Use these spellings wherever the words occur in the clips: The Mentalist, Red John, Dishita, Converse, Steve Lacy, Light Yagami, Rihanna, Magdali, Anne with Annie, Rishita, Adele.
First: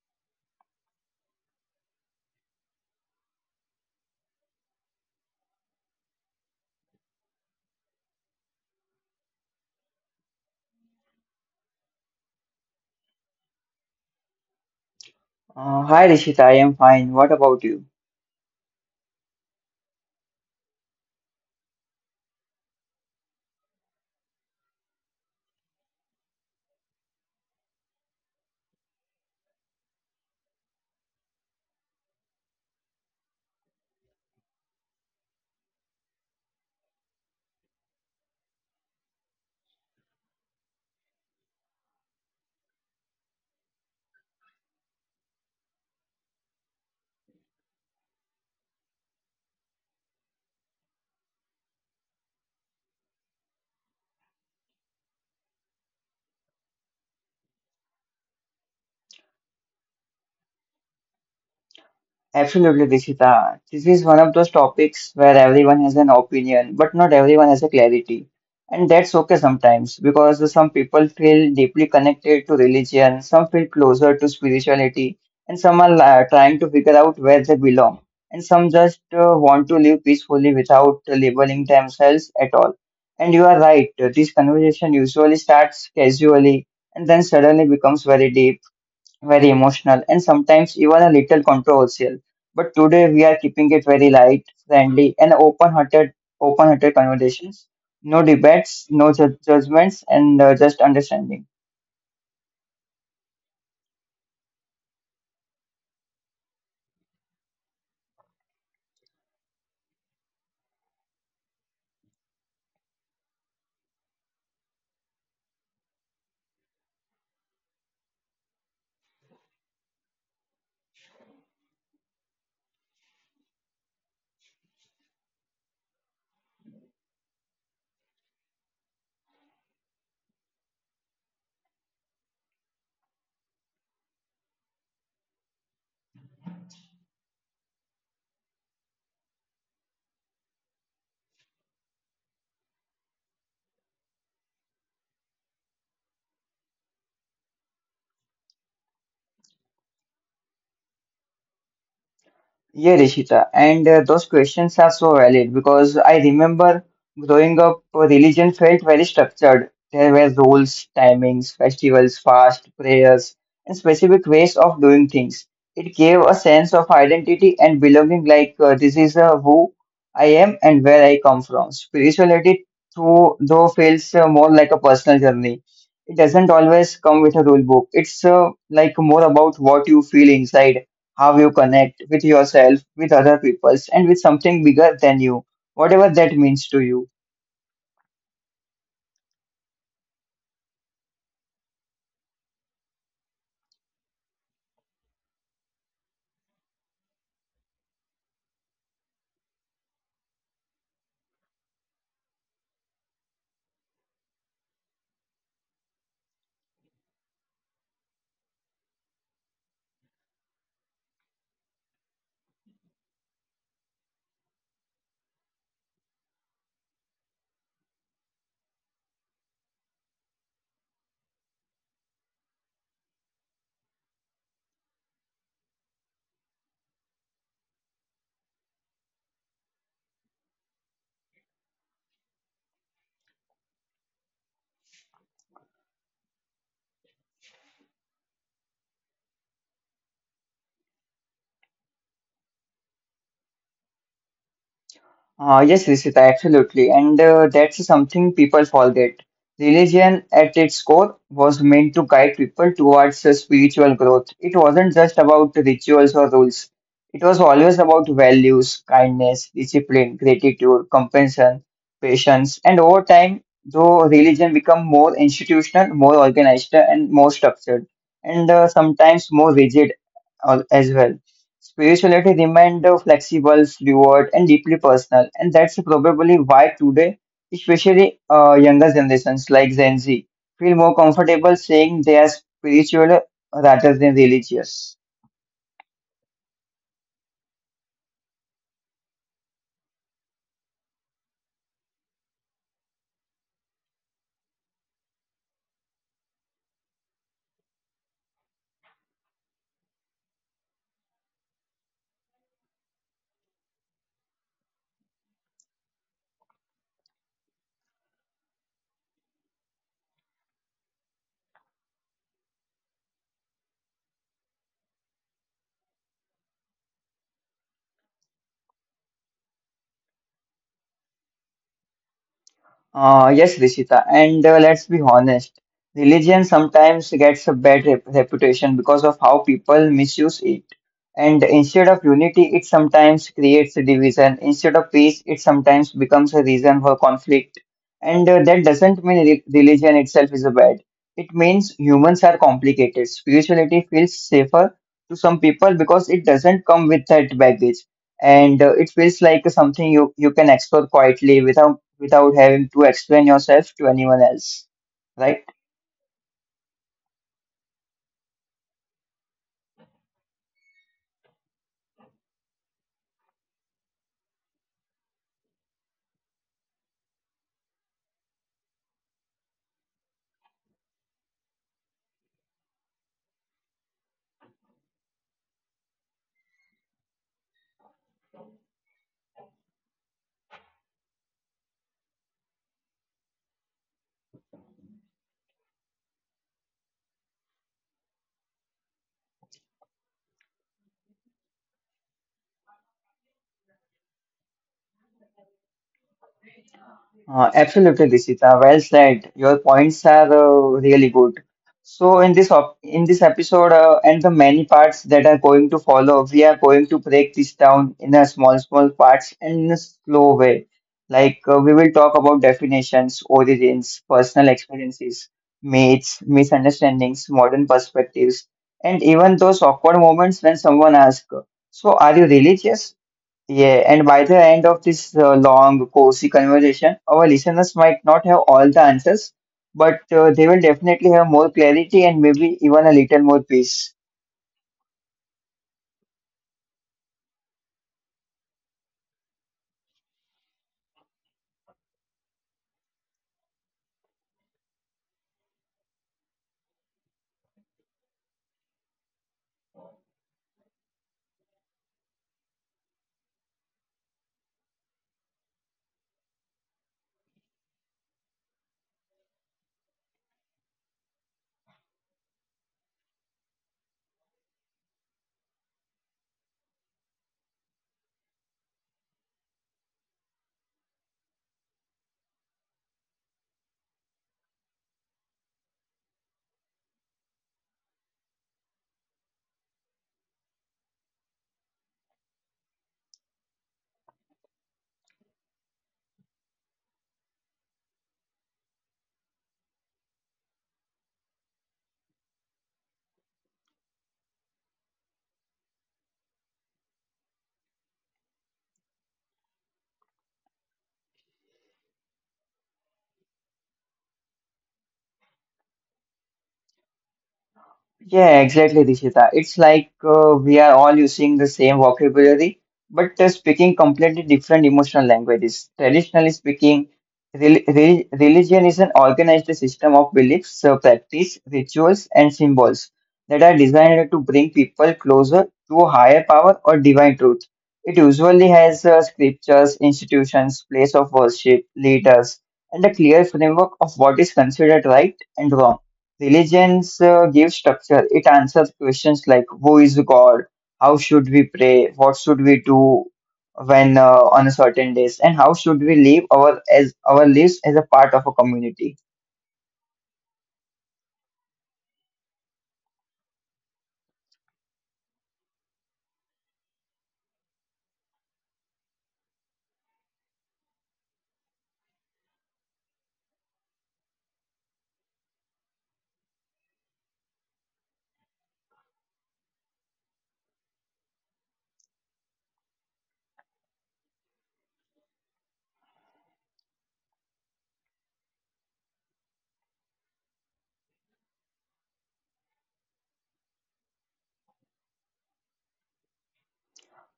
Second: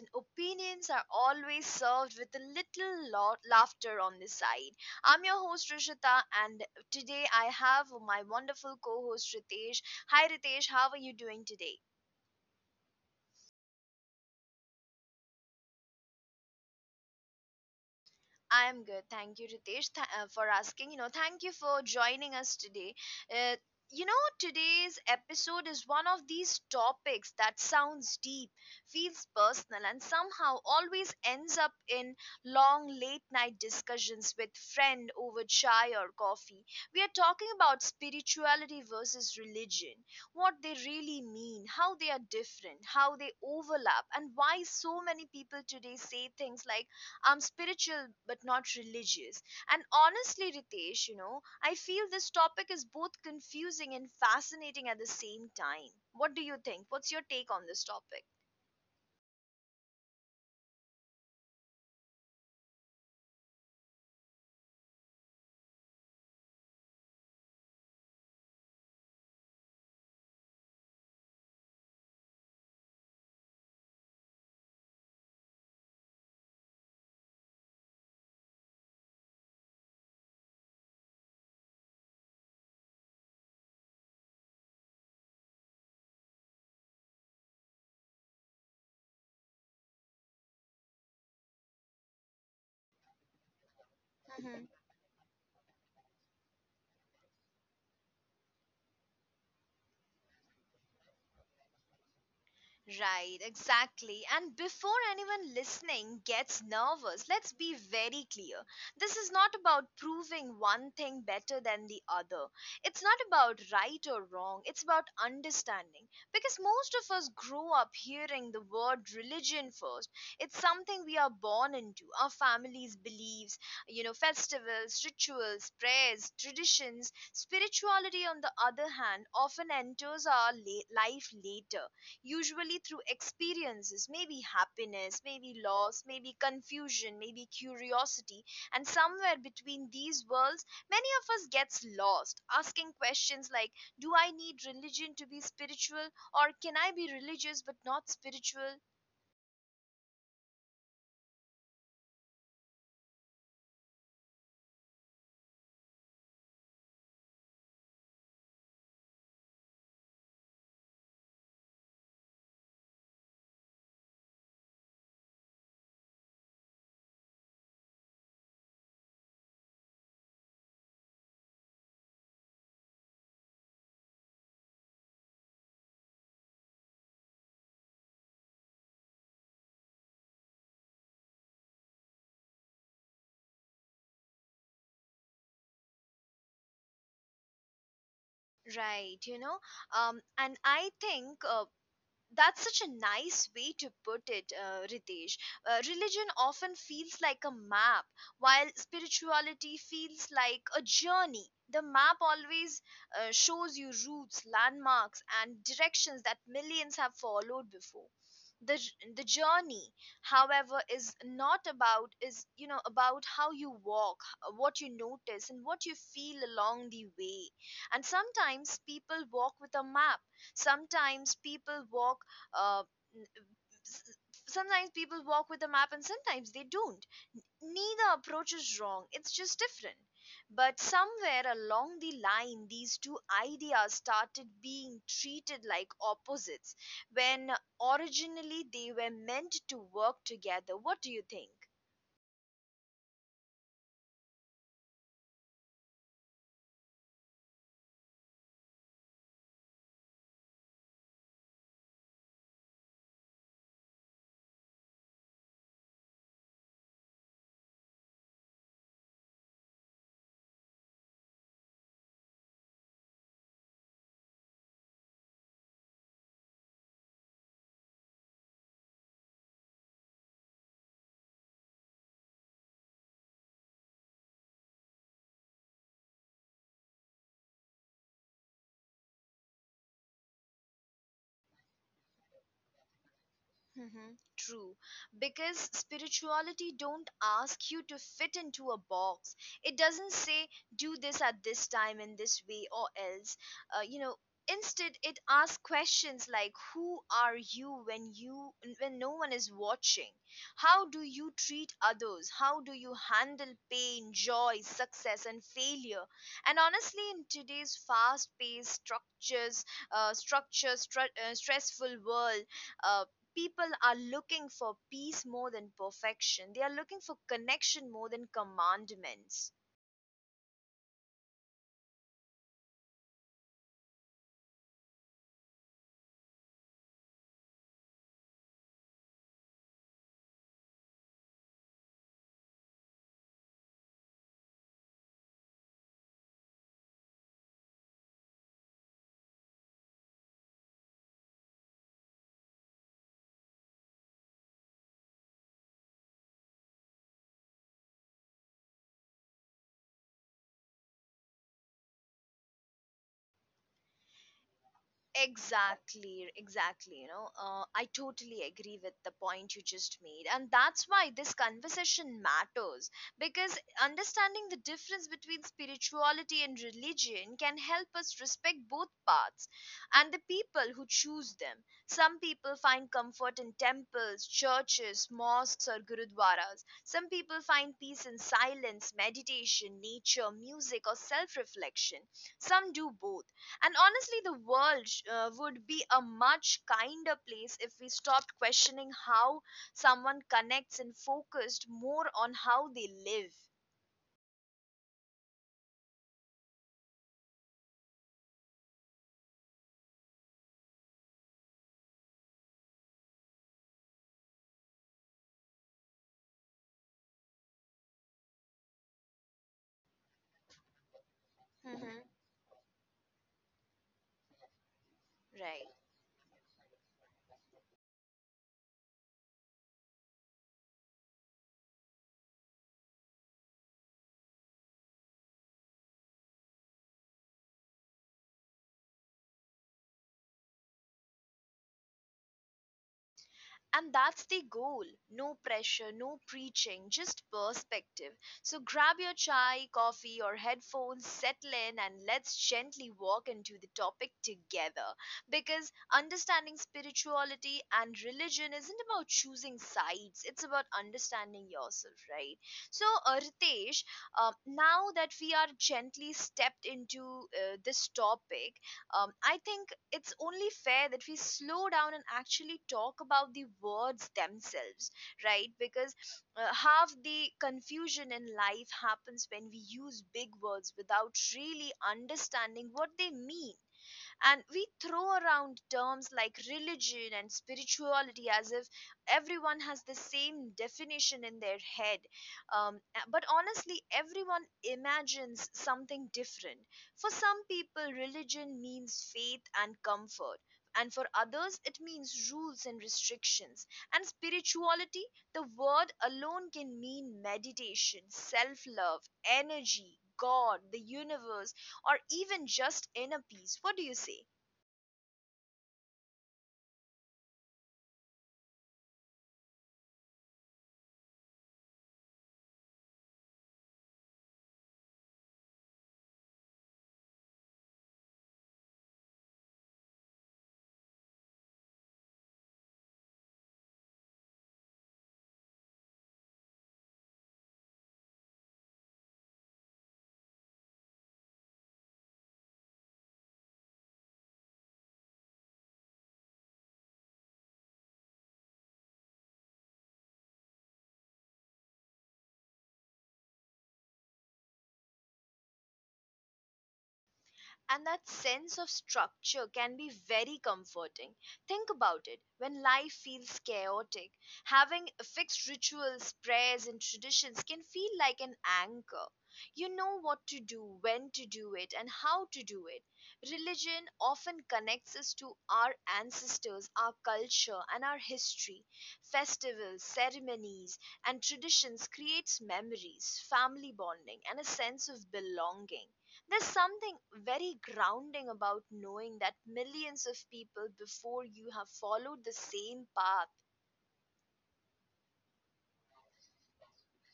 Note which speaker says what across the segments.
Speaker 1: and opinions are always served with a little laughter on the side. I'm your host Rishita, and today I have my wonderful co host Ritesh. Hi Ritesh, how are you doing today?
Speaker 2: Hi Rishita, I am fine. What about you?
Speaker 1: I'm good. Thank you, Ritesh, for asking. You know, thank you for joining us today. Uh, today's episode is one of these topics that sounds deep, feels personal, and somehow always ends up in long late night discussions with friend over chai or coffee. We are talking about spirituality versus religion, what they really mean, how they are different, how they overlap, and why so many people today say things like I'm spiritual but not religious. And honestly, Ritesh, I feel this topic is both confusing and fascinating at the same time. What do you think? What's your take on this topic?
Speaker 2: Absolutely, Rishita. This is one of those topics where everyone has an opinion, but not everyone has a clarity. And that's okay sometimes because some people feel deeply connected to religion, some feel closer to spirituality, and some are trying to figure out where they belong. And some just want to live peacefully without labeling themselves at all. And you are right, this conversation usually starts casually and then suddenly becomes very deep very emotional, and sometimes even a little controversial. But today we are keeping it very light, friendly, and open-hearted, open-hearted conversations. No debates, no judgments, and just understanding.
Speaker 1: Right, exactly. And before anyone listening gets nervous, let's be very clear. This is not about proving one thing better than the other. It's not about right or wrong. It's about understanding. Because most of us grow up hearing the word religion first. It's something we are born into. Our families' beliefs, festivals, rituals, prayers, traditions. Spirituality, on the other hand, often enters our life later, usually through experiences, maybe happiness, maybe loss, maybe confusion, maybe curiosity, and somewhere between these worlds, many of us gets lost, asking questions like do I need religion to be spiritual or can I be religious but not spiritual?
Speaker 2: Yeah, Rishita, and those questions are so valid because I remember growing up, religion felt very structured. There were rules, timings, festivals, fast, prayers, and specific ways of doing things. It gave a sense of identity and belonging, like this is who I am and where I come from. Spirituality, though feels more like a personal journey. It doesn't always come with a rule book. It's like more about what you feel inside how you connect with yourself, with other peoples, and with something bigger than you, whatever that means to you.
Speaker 1: Right, you know, and I think that's such a nice way to put it, Ritesh. Religion often feels like a map, while spirituality feels like a journey. The map always shows you routes, landmarks, and directions that millions have followed before. The, the journey, however, is not about is you know about how you walk, what you notice, and what you feel along the way. And sometimes people walk with a map, sometimes people walk uh, n- s- sometimes people walk with a map and sometimes they don't. Neither approach is wrong, it's just different. But somewhere along the line, these two ideas started being treated like opposites when originally they were meant to work together. What do you think?
Speaker 2: Yes, Rishita, absolutely. And that's something people forget. Religion, at its core, was meant to guide people towards spiritual growth. It wasn't just about rituals or rules, it was always about values, kindness, discipline, gratitude, compassion, patience. And over time, though religion become more institutional, more organized, and more structured, and sometimes more rigid as well. Spirituality remained flexible, fluid, and deeply personal, and that's probably why today, especially younger generations like Gen Z, feel more comfortable saying they are spiritual rather than
Speaker 1: Mhm. True,
Speaker 2: religious.
Speaker 1: because spirituality don't ask you to fit into a box. It doesn't say do this at this time in this way or else. You know, instead it asks questions like who are you when no one is watching? How do you treat others? How do you handle pain, joy, success and failure? And honestly in today's stressful world, uh, people are looking for peace more than perfection. They are looking for connection more than commandments.
Speaker 2: Yes, Rishita, and let's be honest, religion sometimes gets a bad reputation because of how people misuse it. And instead of unity, it sometimes creates a division. Instead of peace, it sometimes becomes a reason for conflict. And that doesn't mean re religion itself is a bad. It means humans are complicated. Spirituality feels safer to some people because it doesn't come with that baggage. And it feels like something you can explore quietly without without having to explain yourself to anyone else. Right?
Speaker 1: Exactly, exactly. I totally agree with the point you just made. And that's why this conversation matters because understanding the difference between spirituality and religion can help us respect both paths and the people who choose them. Some people find comfort in temples, churches, mosques, or gurudwaras. Some people find peace in silence, meditation, nature, music, or self reflection. Some do both and honestly, the world would be a much kinder place if we stopped questioning how someone connects and focused more on how they live.
Speaker 2: Absolutely, Dishita. Well said. Your points are really good. So in this episode and the many parts that are going to follow, we are going to break this down in a small small parts and in a slow way. We will talk
Speaker 1: Hmm.
Speaker 2: about definitions, origins, personal experiences,
Speaker 1: Right.
Speaker 2: myths, misunderstandings, modern perspectives, and even those awkward moments when someone asks, "So are you religious?" Yeah, and by the end of this long, cozy conversation, our listeners might not have all the answers, but they will definitely have more clarity and maybe even a little more peace.
Speaker 1: And that's the goal. No pressure, no preaching, just perspective. So grab your chai, coffee, or headphones, settle in, and let's gently walk into the topic together. Because understanding spirituality and religion isn't about choosing sides, it's about understanding yourself, right? So, Ritesh, now that we are gently stepped into this topic, I think it's only fair that we slow down and actually talk about the words themselves, right? Because half the confusion in life happens when we use big words without really understanding what they mean, and we throw around terms like religion and spirituality as if everyone has the same definition in their head. Um, but honestly everyone imagines something different. For some people religion means faith and comfort, and for others it means rules and restrictions. And spirituality, the word alone can mean meditation, self love, energy, god, the universe, or even just in a piece. What do you say?
Speaker 2: Yeah, exactly, Rishita. It's like we are all using the same vocabulary, but speaking completely different emotional languages. Traditionally speaking, religion is an organized system of beliefs, practice, rituals, and symbols that are designed to bring people closer to a higher power or divine truth. It usually has scriptures, institutions, place of worship, leaders, and a clear framework of what is considered right and wrong. Religions give structure. It answers questions like who is God, how should we pray, what should we do when on a certain days, and how should we live our as our lives as a
Speaker 1: And that
Speaker 2: part of a
Speaker 1: sense of
Speaker 2: community.
Speaker 1: structure can be very comforting. Think about it. When life feels chaotic, having fixed rituals, prayers, and traditions can feel like an anchor. You know what to do, when to do it, and how to do it. Religion often connects us to our ancestors, our culture, and our history. Festivals, ceremonies, and traditions creates memories, family bonding, and a sense of belonging. There's something very grounding about knowing that millions of people before you have followed the same path.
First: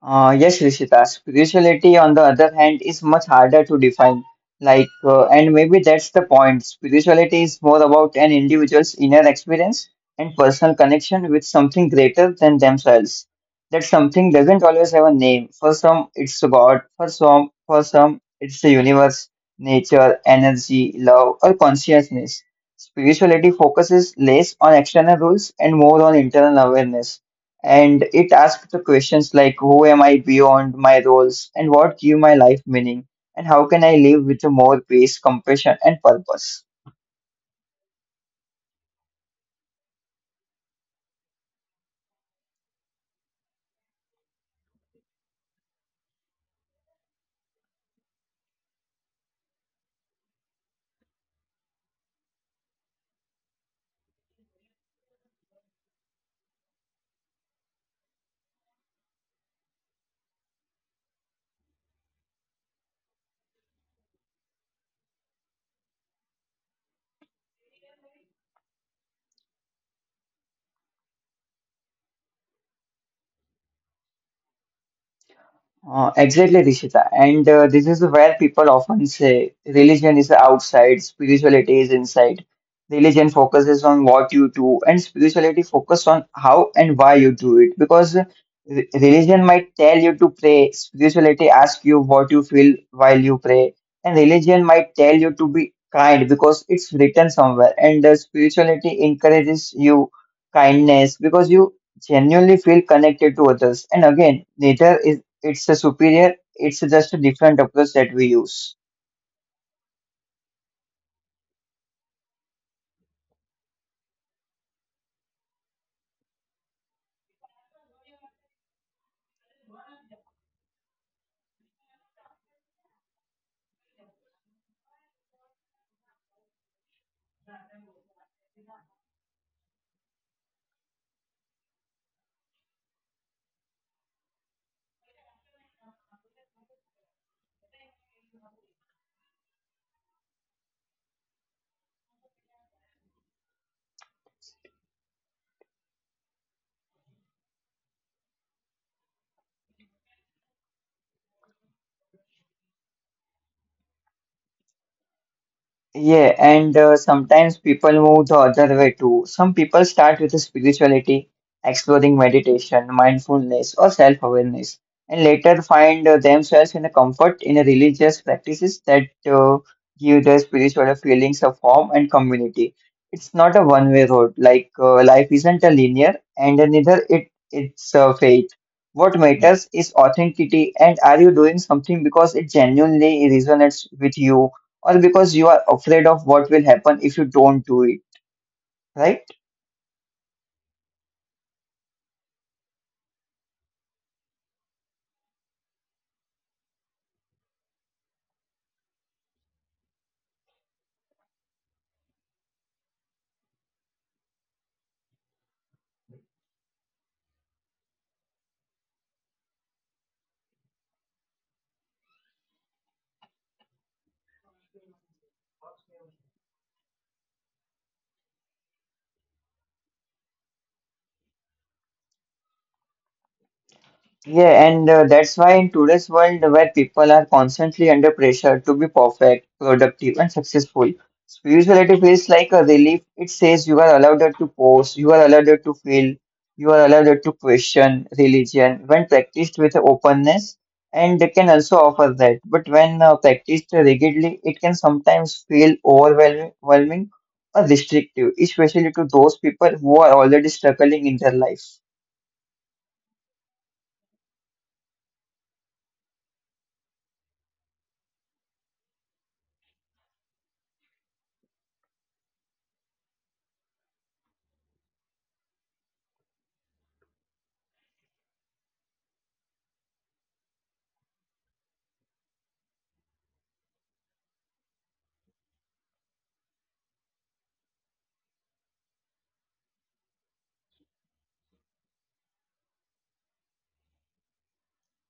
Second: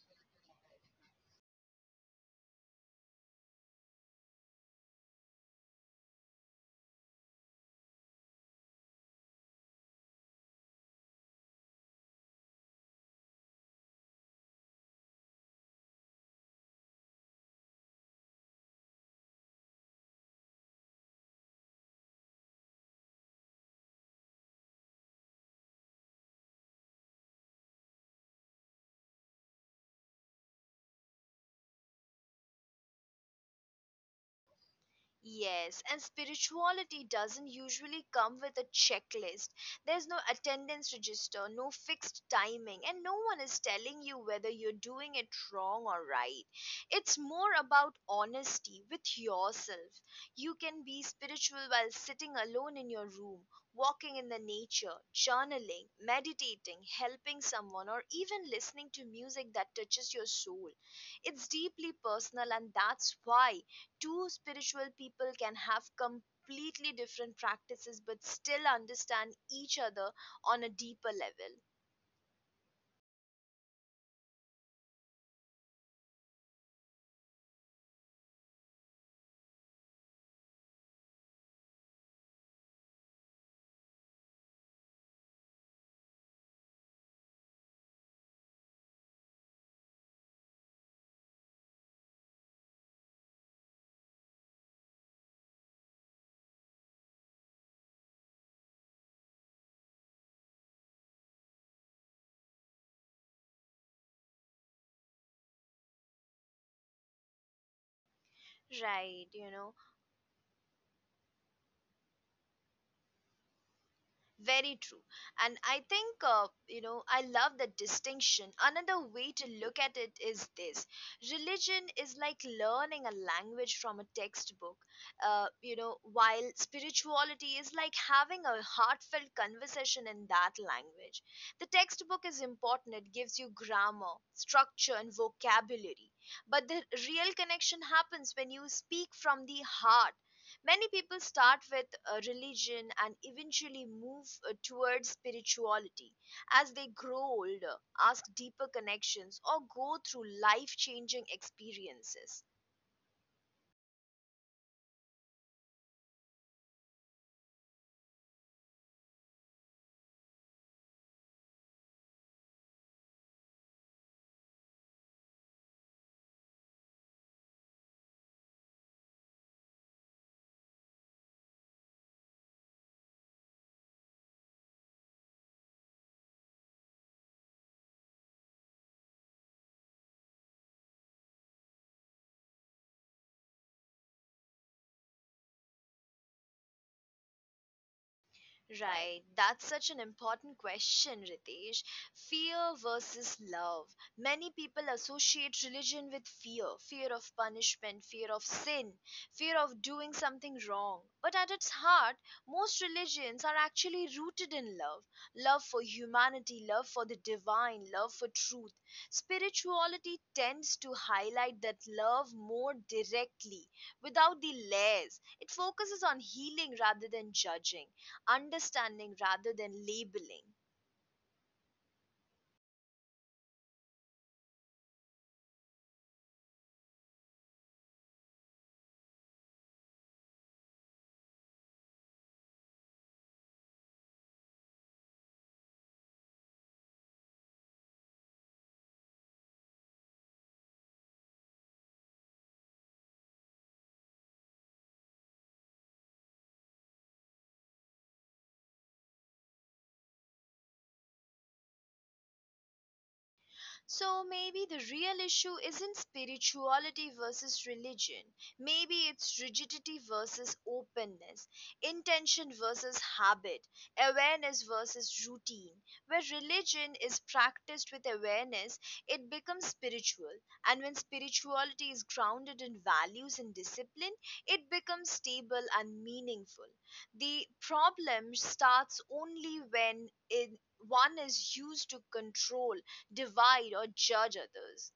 Speaker 2: Yes, Rishita. Spirituality, on the other hand, is much harder to define. And maybe that's the point. Spirituality is more about an individual's inner experience and personal connection with something greater than themselves. That something doesn't always have a name. For some, it's God. For some, it's the universe, nature, energy, love, or consciousness. Spirituality focuses less on external rules and more on internal awareness, and it asked the questions like who am I beyond my roles, and what give my life meaning, and how can I live with more peace, compassion,
Speaker 1: Yes,
Speaker 2: and
Speaker 1: and
Speaker 2: purpose.
Speaker 1: spirituality doesn't usually come with a checklist. There's no attendance register, no fixed timing, and no one is telling you whether you're doing it wrong or right. It's more about honesty with yourself. You can be spiritual while sitting alone in your room, walking in the nature, journaling, meditating, helping someone, or even listening to music that touches your soul. It's deeply personal, and that's why two spiritual people can have completely different practices but still understand each other on a deeper level.
Speaker 2: Exactly, Rishita. And this is where people often say religion is outside, spirituality is inside. Religion focuses on what you do, and spirituality focuses on how and why you do it. Because religion might tell you to pray, spirituality asks you what you feel while you pray, and religion might tell you to be kind because it's written somewhere, and spirituality encourages you kindness because you genuinely feel connected to others. And again, neither is it's a superior, it's just a different approach that we use.
Speaker 1: Right, you know. Very true. And I think, I love the distinction. Another way to look at it is this: religion is like learning a language from a textbook, while spirituality is like having a heartfelt conversation in that language. The textbook is important, it gives you grammar, structure, and vocabulary. But the real connection happens when you speak from the heart. Many people start with religion and eventually move towards spirituality as they grow older, ask deeper connections, or go through life changing experiences.
Speaker 2: Yeah, and sometimes people move the other way too. Some people start with spirituality, exploring meditation, mindfulness, or self awareness, and later find themselves in a comfort in a religious practices that give their spiritual feelings of form and community. It's not a one way road, like life isn't a linear, and neither it's a fate. What matters is authenticity, and are you doing something because it genuinely resonates with you, or because you are afraid of what will happen if you don't do it, right?
Speaker 1: Right, that's such an important question, Ritesh. Fear versus love. Many people associate religion with fear, fear of punishment, fear of sin, fear of doing something wrong. But at its heart, most religions are actually rooted in love, love for humanity, love for the divine, love for truth. Spirituality tends to highlight that love more directly, without the layers. It focuses on healing rather than judging, understanding rather than labeling.
Speaker 2: Yeah, and that's why in today's world where people are constantly under pressure to be perfect, productive, and successful, spirituality feels like a relief. It says you are allowed to pause, you are allowed to feel, you are allowed to question religion when practiced with openness, and they can also offer that. But when practiced rigidly, it can sometimes feel overwhelming or restrictive, especially to those people who are already struggling in their life.
Speaker 1: So maybe the real issue isn't spirituality versus religion. Maybe it's rigidity versus openness, intention versus habit, awareness versus routine. Where religion is practiced with awareness, it becomes spiritual. And when spirituality is grounded in values and discipline, it becomes stable and meaningful. The problem starts only when it one is used to control, divide or judge others.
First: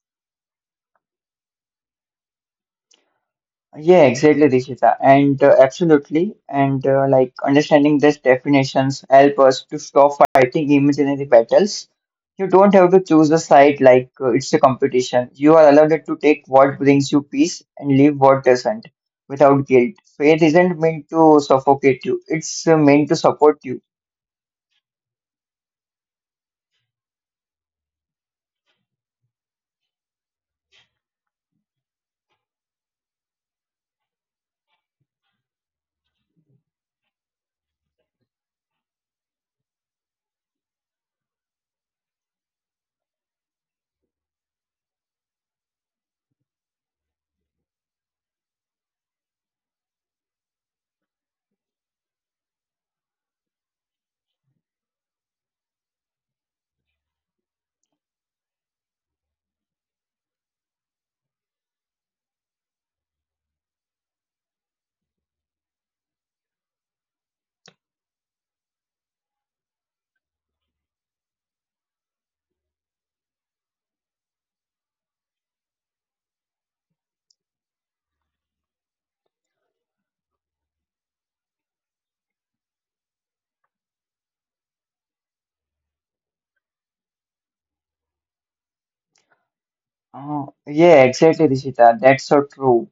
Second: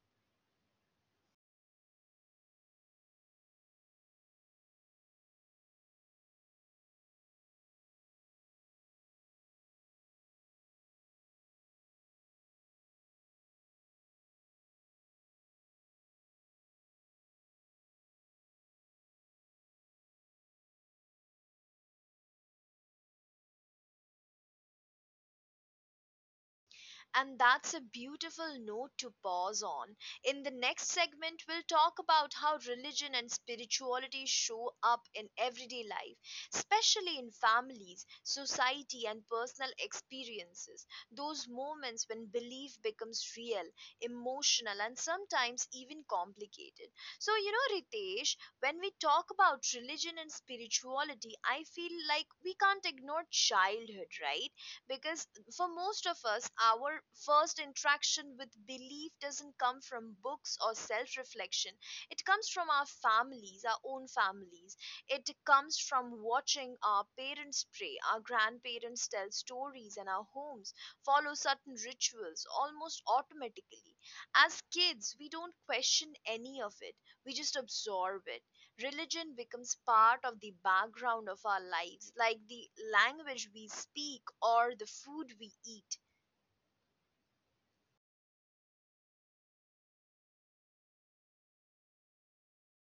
Speaker 2: Yeah, exactly, Rishita. And absolutely. And understanding these definitions help us to stop fighting imaginary battles. You don't have to choose a side like it's a competition. You are allowed to take what brings you peace and leave what doesn't without guilt. Faith isn't meant to suffocate you, it's meant to support you.
Speaker 1: And that's a beautiful note to pause on. In the next segment, we'll talk about how religion and spirituality show up in everyday life, especially in families, society, and personal experiences. Those moments when belief becomes real, emotional, and sometimes even complicated. So, Ritesh, when we talk about religion and spirituality, I feel like we can't ignore childhood, right? Because for most of us, our first interaction with belief doesn't come from books or self reflection. It comes from our families, our own families. It comes from watching our parents pray, our grandparents tell stories, and our homes follow certain rituals almost automatically. As kids, we don't question any of it, we just absorb it. Religion becomes part of the background of our lives, like the language we speak or the food we eat.
Speaker 2: Oh, yeah, exactly, Rishita. That's so true.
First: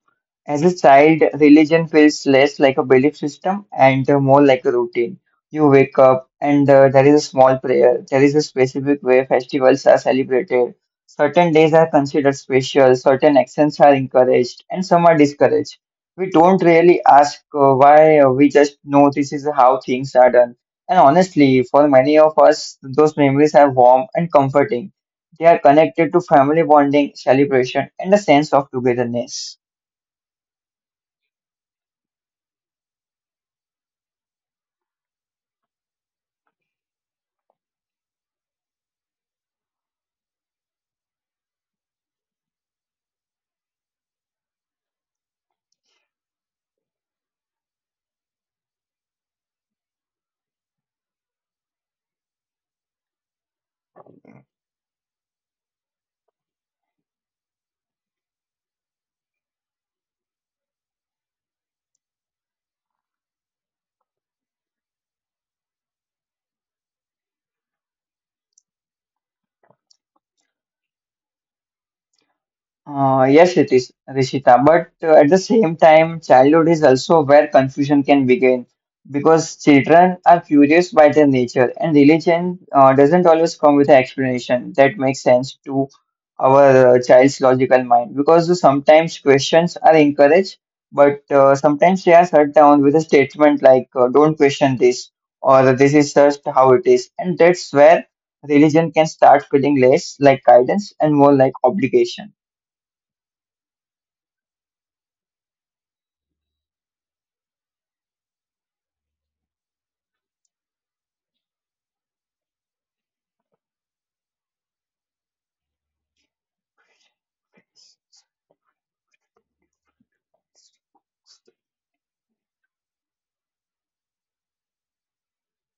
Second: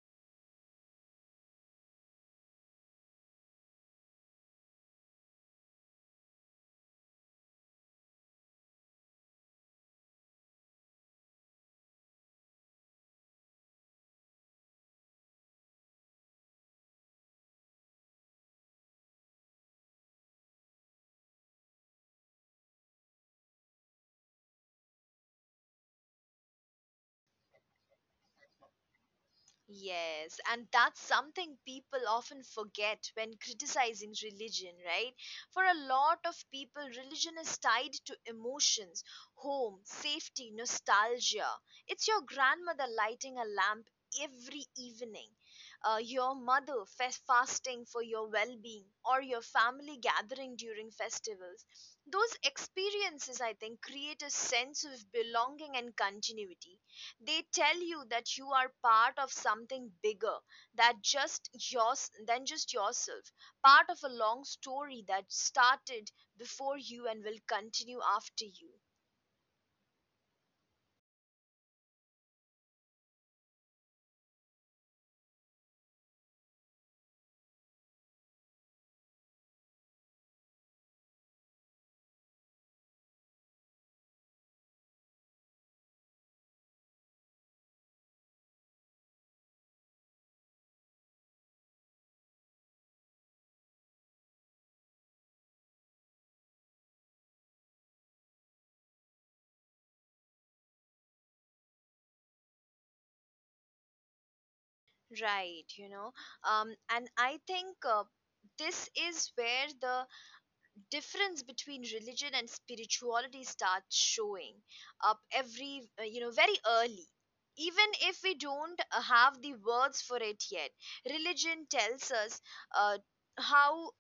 Speaker 2: As a child, religion feels less like a belief system and more like a routine. You wake up and there is a small prayer. There is a specific way festivals are celebrated. Certain days are considered special, certain actions are encouraged, and some are discouraged. We don't really ask why, we just know this is how things are done. And honestly, for many of us, those memories are warm and comforting. They are connected to family bonding, celebration, and a sense of togetherness.
Speaker 1: Yes, and that's something people often forget when criticizing religion, right? For a lot of people, religion is tied to emotions, home, safety, nostalgia. It's your grandmother lighting a lamp every evening, your mother fasting for your well being, or your family gathering during festivals. Those experiences, I think, create a sense of belonging and continuity. They tell you that you are part of something bigger that just yours than just yourself, part of a long story that started before you and will continue after you.
Speaker 2: Yes, it is, Rishita. But at the same time, childhood is also where confusion can begin because children are curious by their nature, and religion doesn't always come with an explanation that makes sense to our child's logical mind because sometimes questions are encouraged, but sometimes they are shut down with a statement like, don't question this, or this is just how it is. And that's where religion can start feeling less like guidance and more like obligation.
Speaker 1: Right, you know, and I think this is where the difference between religion and spirituality starts showing up every very early, even if we don't have the words for it yet. Religion tells us uh, how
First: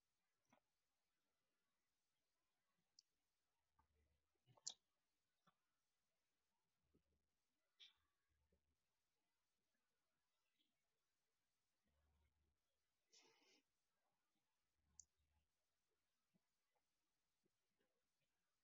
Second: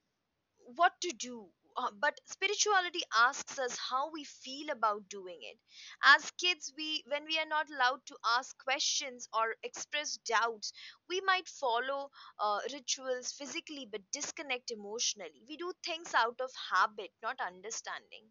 Speaker 1: what to do, but spirituality asks us how we feel about doing it. As kids, we when we are not allowed to ask questions or express doubts, we might follow rituals physically but disconnect emotionally. We do things out of habit, not understanding.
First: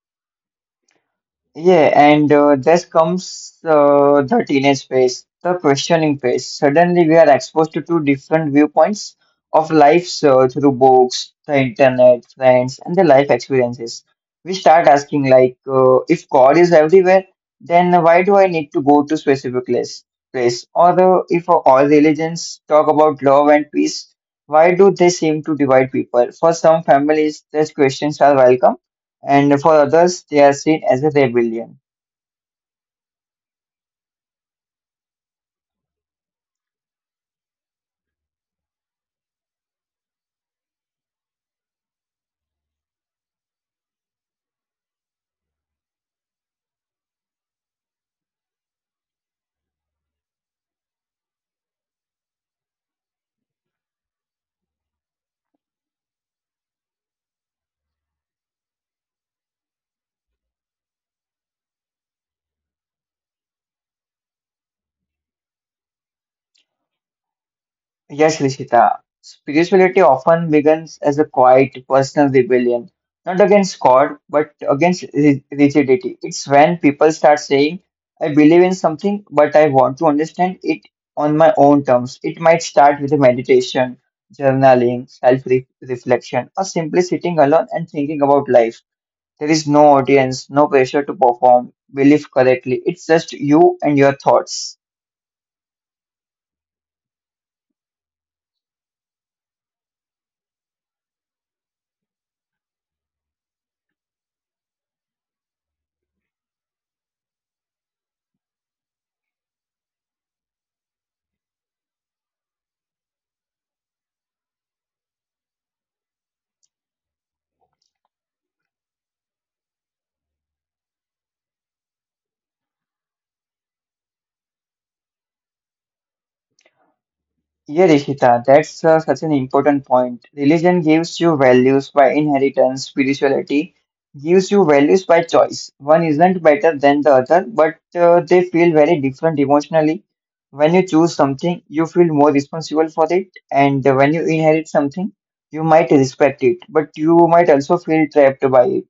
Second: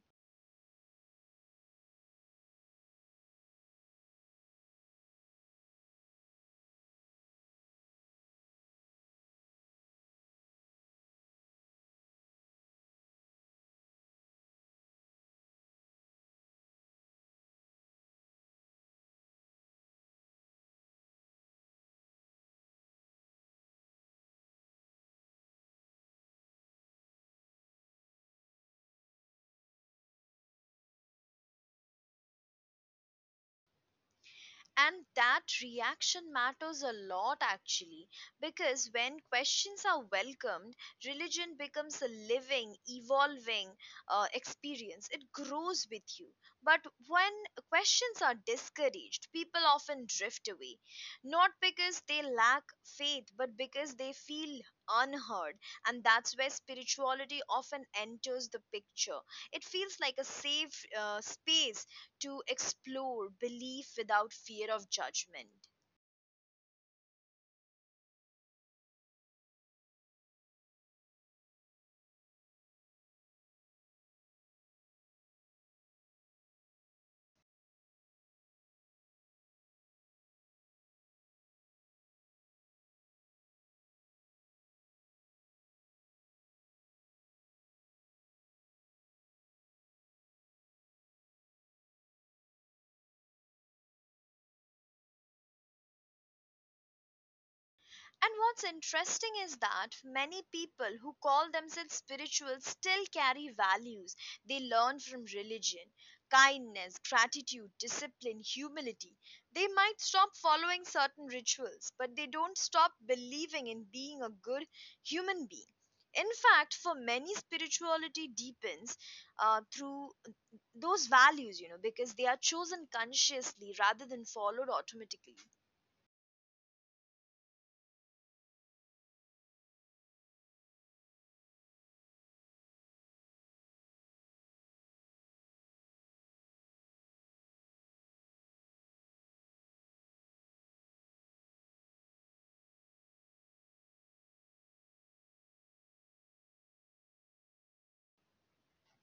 Speaker 2: Yeah, and thus comes the teenage phase, the questioning phase. Suddenly, we are exposed to two different viewpoints of life through books, the internet, friends, and the life experiences. We start asking, if God is everywhere, then why do I need to go to specific place? Or if all religions talk about love and peace, why do they seem to divide people? For some families, these questions are welcome, and for others, they are seen as a rebellion.
Speaker 1: And that reaction matters a lot actually, because when questions are welcomed, religion becomes a living, evolving experience. It grows with you. But when questions are discouraged, people often drift away, not because they lack faith, but because they feel unheard. And that's where spirituality often enters the picture. It feels like a safe space to explore belief without fear of judgment.
Speaker 2: Yes, Rishita, spirituality often begins as a quiet personal rebellion, not against God, but against rigidity. It's when people start saying, I believe in something, but I want to understand it on my own terms. It might start with a meditation, journaling, self reflection, or simply sitting alone and thinking about life. There is no audience, no pressure to perform, believe correctly. It's just you and your thoughts.
Speaker 1: And what's interesting is that many people who call themselves spiritual still carry values they learn from religion: kindness, gratitude, discipline, humility. They might stop following certain rituals, but they don't stop believing in being a good human being. In fact, for many, spirituality deepens through those values because they are chosen consciously rather than followed automatically.
Speaker 2: Yeah, Rishita, that's such an important point. Religion gives you values by inheritance, spirituality gives you values by choice. One isn't better than the other, but they feel very different emotionally. When you choose something, you feel more responsible for it, and when you inherit something, you might respect it, but you might also feel trapped by it.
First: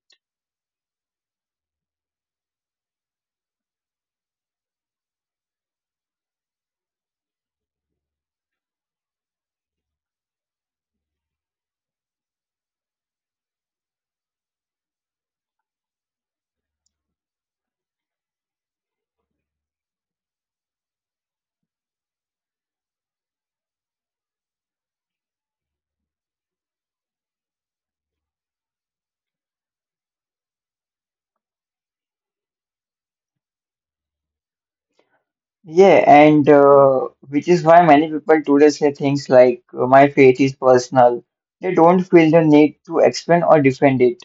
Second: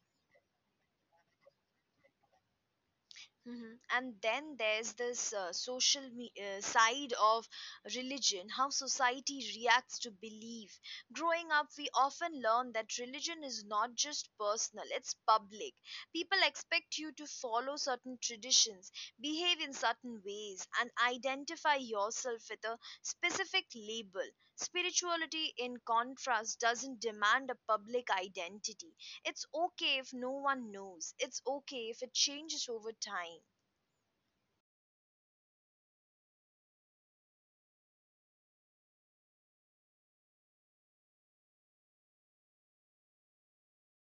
Speaker 1: Mhm. And then there's this side of religion, how society reacts to belief. Growing up, we often learn that religion is not just personal, it's public. People expect you to follow certain traditions, behave in certain ways, and identify yourself with a specific label. Spirituality, in contrast, doesn't demand a public identity. It's okay if no one knows. It's okay if it changes over time.
Speaker 2: Yeah, and which is why many people today say things like, my faith is personal. They don't feel the need to explain or defend it.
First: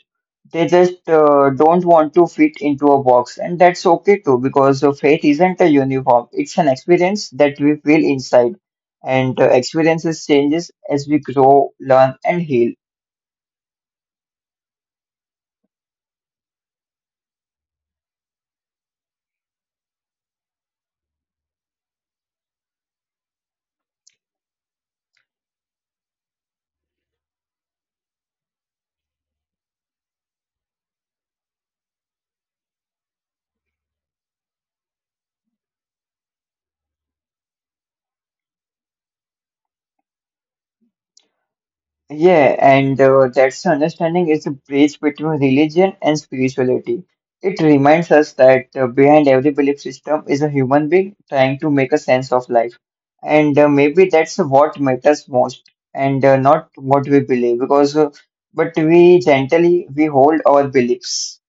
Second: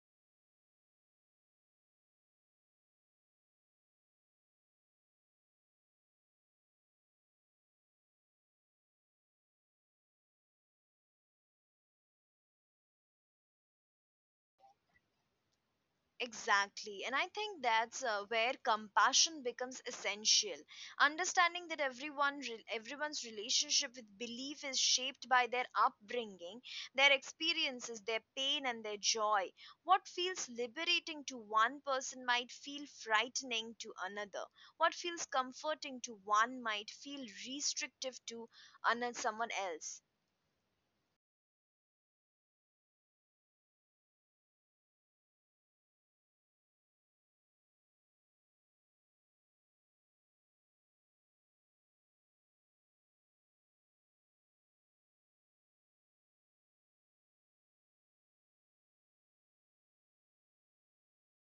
Speaker 2: They just don't want to fit into a box. And that's okay too, because faith isn't a uniform, it's an experience that we feel inside. And experiences changes as we grow, learn, and heal.
Speaker 1: Exactly. And I think that's where compassion becomes essential. Understanding that everyone's relationship with belief is shaped by their upbringing, their experiences, their pain and their joy. What feels liberating to one person might feel frightening to another. What feels comforting to one might feel restrictive to another, someone else.
Speaker 2: Yeah, and that's the understanding is a bridge between religion and spirituality. It reminds us that behind every belief system is a human being trying to make a sense of life. And maybe that's what matters most, and not what we believe, because but we gently we hold our beliefs.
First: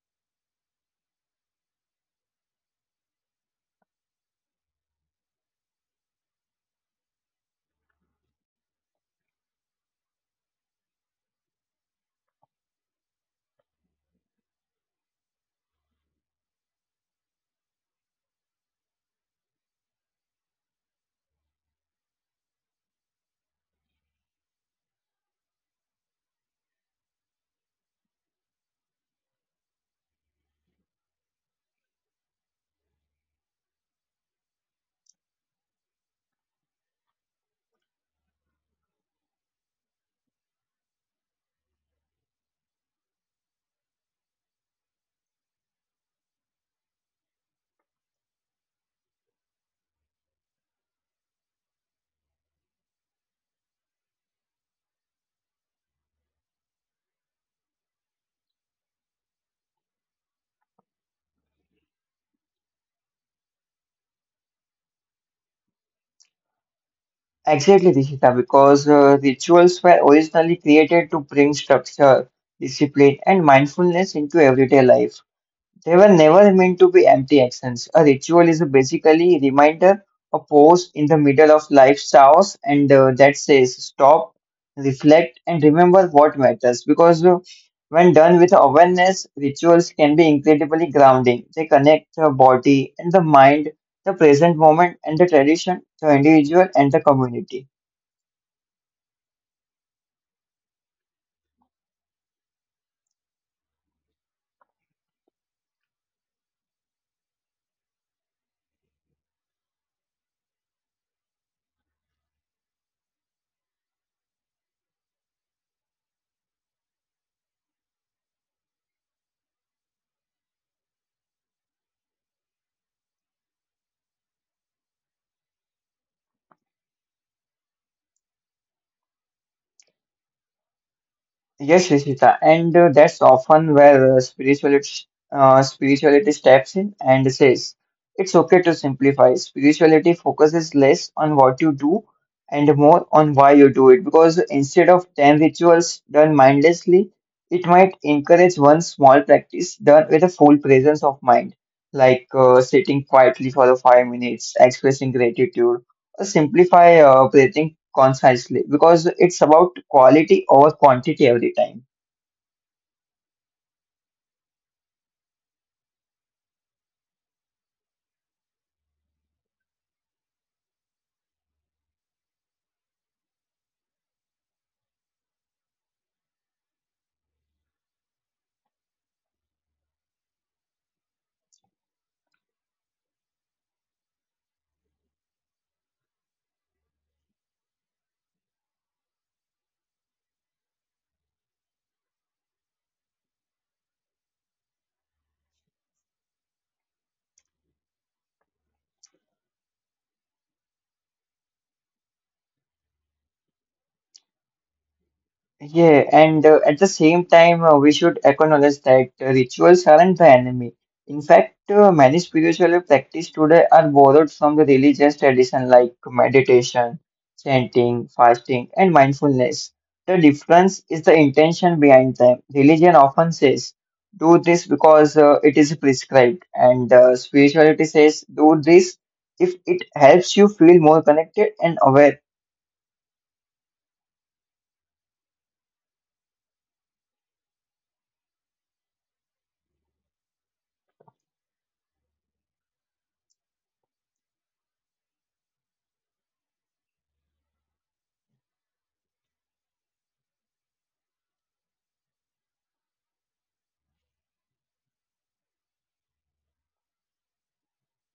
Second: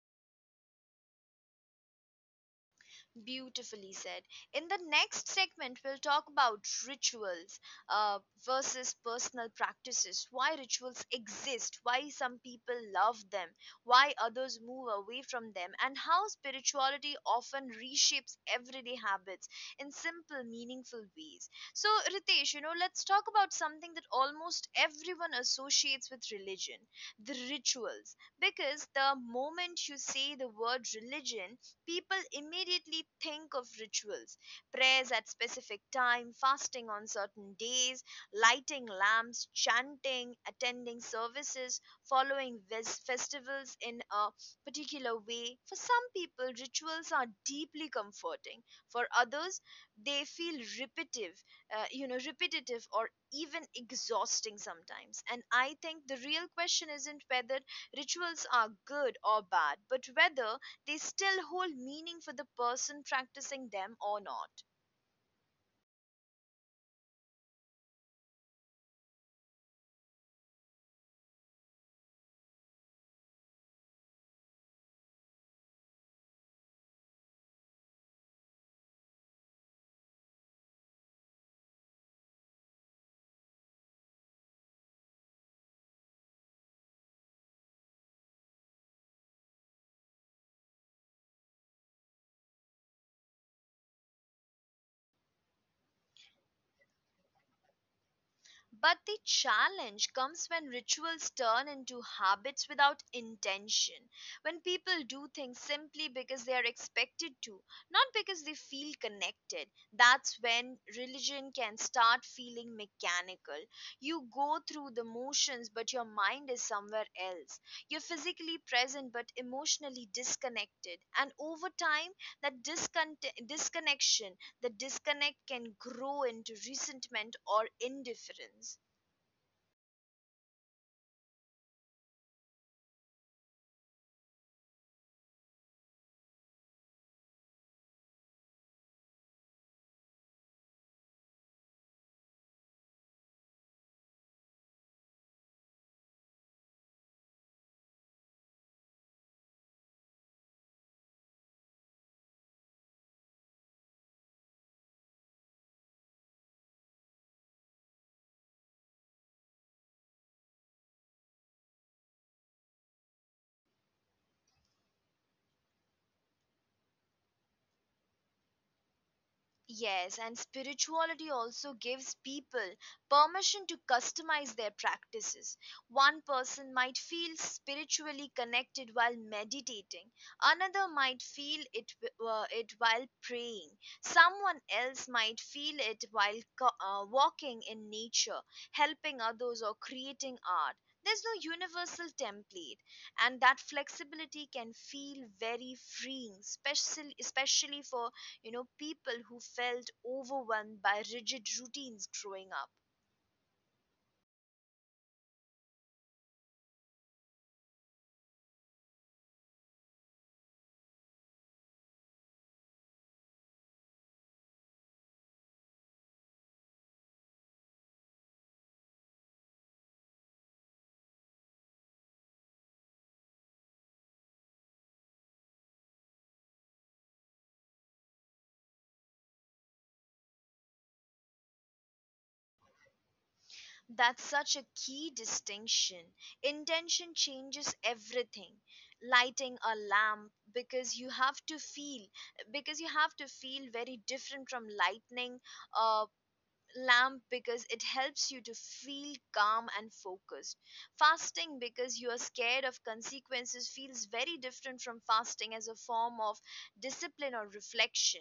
Speaker 1: Beautifully said. In the next segment, we'll talk about rituals uh, versus personal practices, why rituals exist, why some people love them, why others move away from them, and how spirituality often reshapes everyday habits in simple, meaningful ways. So, Ritesh, you know, let's talk about something that almost everyone associates with religion: the rituals. Because the moment you say the word religion, people immediately think of rituals: prayers at specific time, fasting on certain days, lighting lamps, chanting, attending services, festivals in a particular way. For some people rituals are deeply comforting, for others they feel repetitive, repetitive or even exhausting sometimes. And I think the real question isn't whether rituals are good or bad, but whether they still hold meaning for the person practicing them or not.
Speaker 2: Exactly, Rishita, because rituals were originally created to bring structure, discipline, and mindfulness into everyday life. They were never meant to be empty actions. A ritual is basically a reminder, a pause in the middle of life's chaos, and that says stop, reflect, and remember what matters. Because when done with awareness, rituals can be incredibly grounding. They connect the body and the mind, the present moment and the tradition, the individual and the community.
Speaker 1: But the challenge comes when rituals turn into habits without intention, when people do things simply because they are expected to, not because they feel connected. That's when religion can start feeling mechanical. You go through the motions, but your mind is somewhere else. You're physically present, but emotionally disconnected. And over time, that disconnection, the disconnect, can grow into resentment or indifference.
Speaker 2: Yes, Rishita, and that's often where spirituality steps in and says it's okay to simplify. Spirituality focuses less on what you do and more on why you do it, because instead of 10 rituals done mindlessly, it might encourage one small practice done with a full presence of mind, like sitting quietly for the 5 minutes, expressing gratitude, simplify breathing concisely because it's about quality over quantity every time.
Speaker 1: Yes, and spirituality also gives people permission to customize their practices. One person might feel spiritually connected while meditating, another might feel it, it while praying, someone else might feel it while walking in nature, helping others, or creating art. There's no universal template, and that flexibility can feel very freeing, especially, especially for people who felt overwhelmed by rigid routines growing up.
Speaker 2: Yeah, and at the same time, we should acknowledge that rituals aren't the enemy. In fact, many spiritual practices today are borrowed from the religious tradition like meditation, chanting, fasting, and mindfulness. The difference is the intention behind them. Religion often says, do this because it is prescribed, and spirituality says, do this if it helps you feel more connected and aware.
Speaker 1: That's such a key distinction: intention changes everything. Lighting a lamp because you have to feel, because you have to feel, very different from lightning uh, lamp because it helps you to feel calm and focused. Fasting because you are scared of consequences feels very different from fasting as a form of discipline or reflection.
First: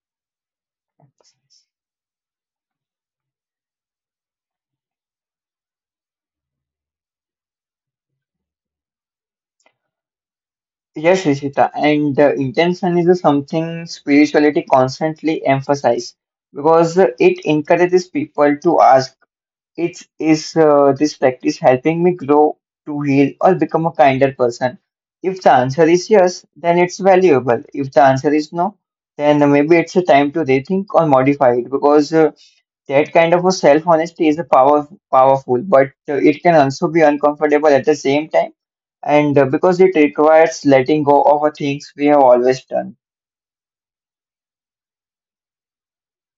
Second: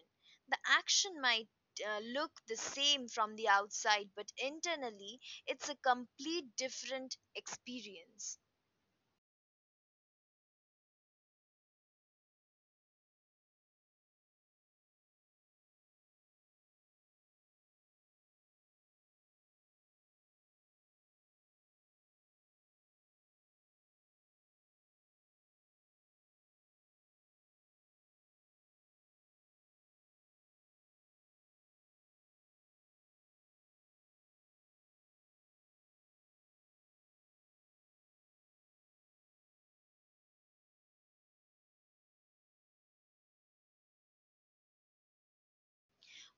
Speaker 1: The action might look the same from the outside, but internally it's a complete different experience.
Speaker 2: Yes, Rishita, and intention is something spirituality constantly emphasize because it encourages people to ask, it is this practice helping me grow, to heal, or become a kinder person? If the answer is yes, then it's valuable. If the answer is no, then maybe it's a time to rethink or modify it because that kind of a self-honesty is a powerful, but it can also be uncomfortable at the same time. And because it requires letting go of the things we have always done.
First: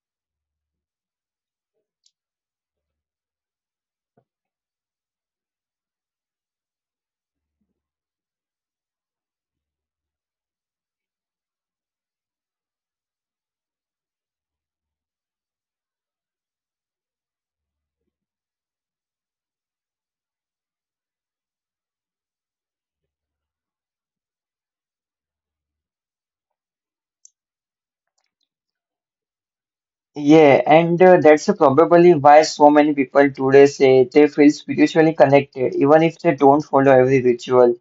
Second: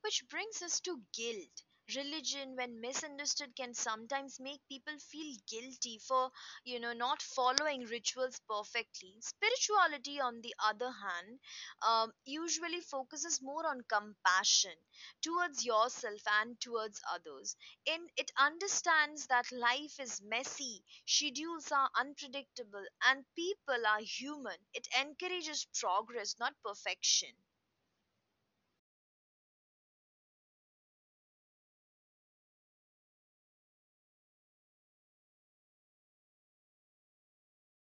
Speaker 1: Which brings us to guilt. Religion, when misunderstood, can sometimes make people feel guilty for, you know, not following rituals perfectly. Spirituality, on the other hand, usually focuses more on compassion towards yourself and towards others. In it understands that life is messy, schedules are unpredictable, and people are human. It encourages progress, not perfection.
Speaker 2: Yeah, and that's probably why so many people today say they feel spiritually connected, even if they don't follow every ritual.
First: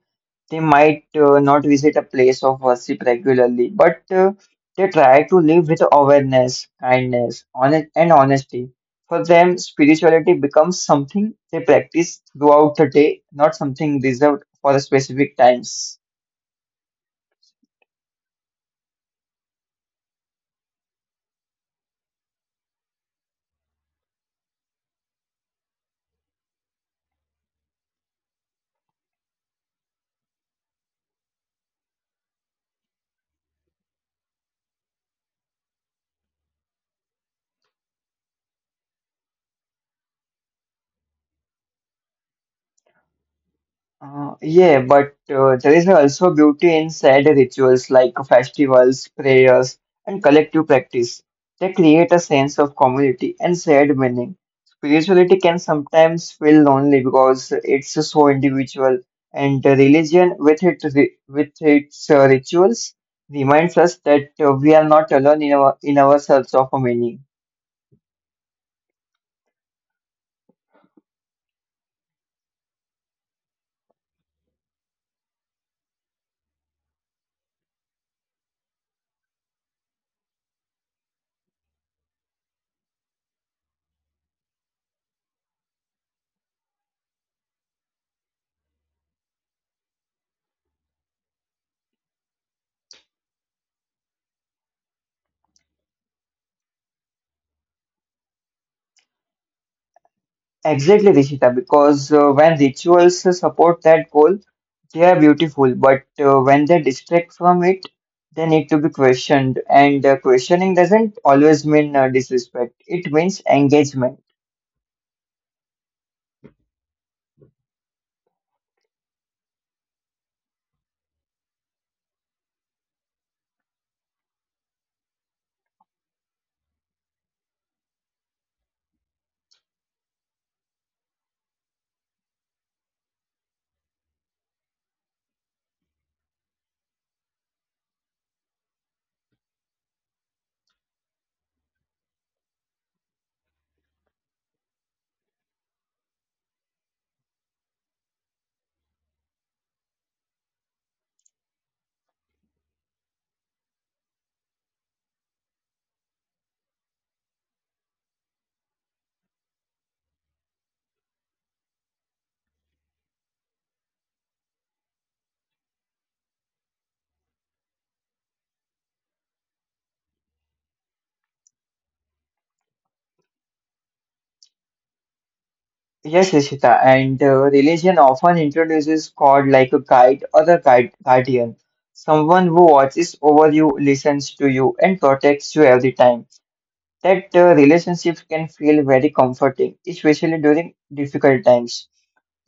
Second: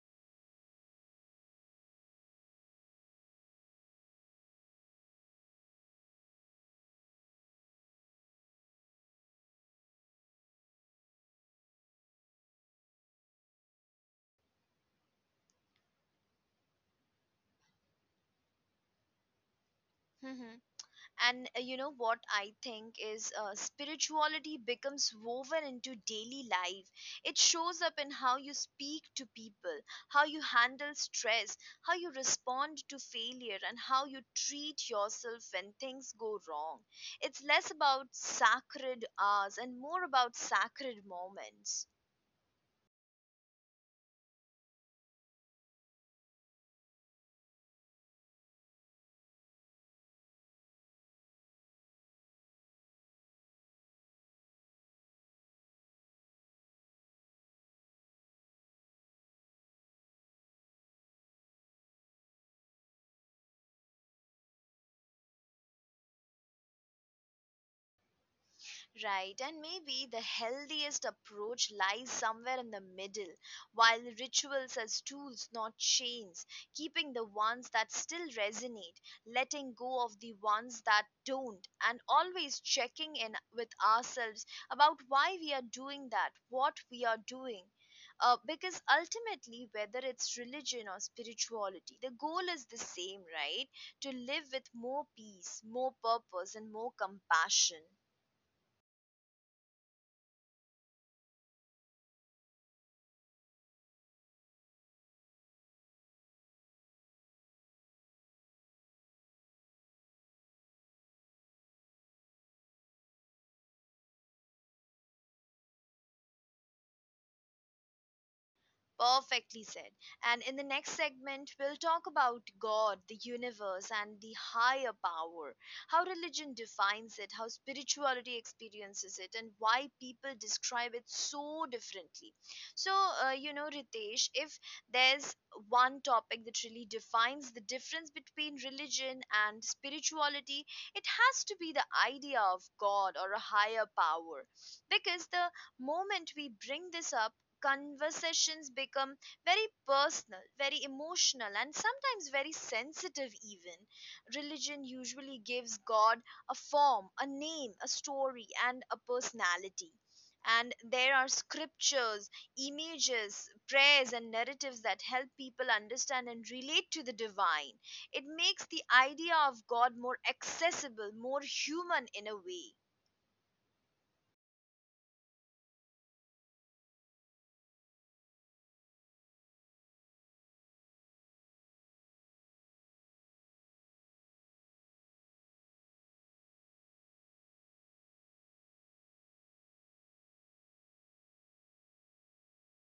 Speaker 2: They might not visit a place of worship regularly, but they try to live with awareness, kindness, honest, and honesty. For them, spirituality becomes something they practice throughout the day, not something reserved for specific times.
Speaker 1: And you know what I think is spirituality becomes woven into daily life. It shows up in how you speak to people, how you handle stress, how you respond to failure, and how you treat yourself when things go wrong. It's less about sacred hours and more about sacred moments.
Speaker 2: Yeah, but there is also beauty in said rituals like festivals, prayers, and collective practice. They create a sense of community and shared meaning. Spirituality can sometimes feel lonely because it's so individual, and the religion, with its rituals, reminds us that we are not alone in our search of a meaning.
Speaker 1: Right, and maybe the healthiest approach lies somewhere in the middle: while rituals as tools, not chains, keeping the ones that still resonate, letting go of the ones that don't, and always checking in with ourselves about why we are doing that, what we are doing. Because ultimately, whether it's religion or spirituality, the goal is the same, right? To live with more peace, more purpose, and more compassion.
Speaker 2: Exactly, Rishita, because when rituals support that goal, they are beautiful, but when they distract from it, they need to be questioned. And questioning doesn't always mean disrespect, it means engagement.
Speaker 1: Perfectly said. And in the next segment, we'll talk about God, the universe, and the higher power, how religion defines it, how spirituality experiences it, and why people describe it so differently. So, Ritesh, if there's one topic that really defines the difference between religion and spirituality, it has to be the idea of God or a higher power. Because the moment we bring this up, conversations become very personal, very emotional, and sometimes very sensitive, even. Religion usually gives God a form, a name, a story, and a personality. And there are scriptures, images, prayers, and narratives that help people understand and relate to the divine. It makes the idea of God more accessible, more human in a way.
Speaker 2: Yes, Rishita, and religion often introduces God like a guide or a guide, guardian, someone who watches over you, listens to you, and protects you every time. That relationship can feel very comforting, especially during difficult times.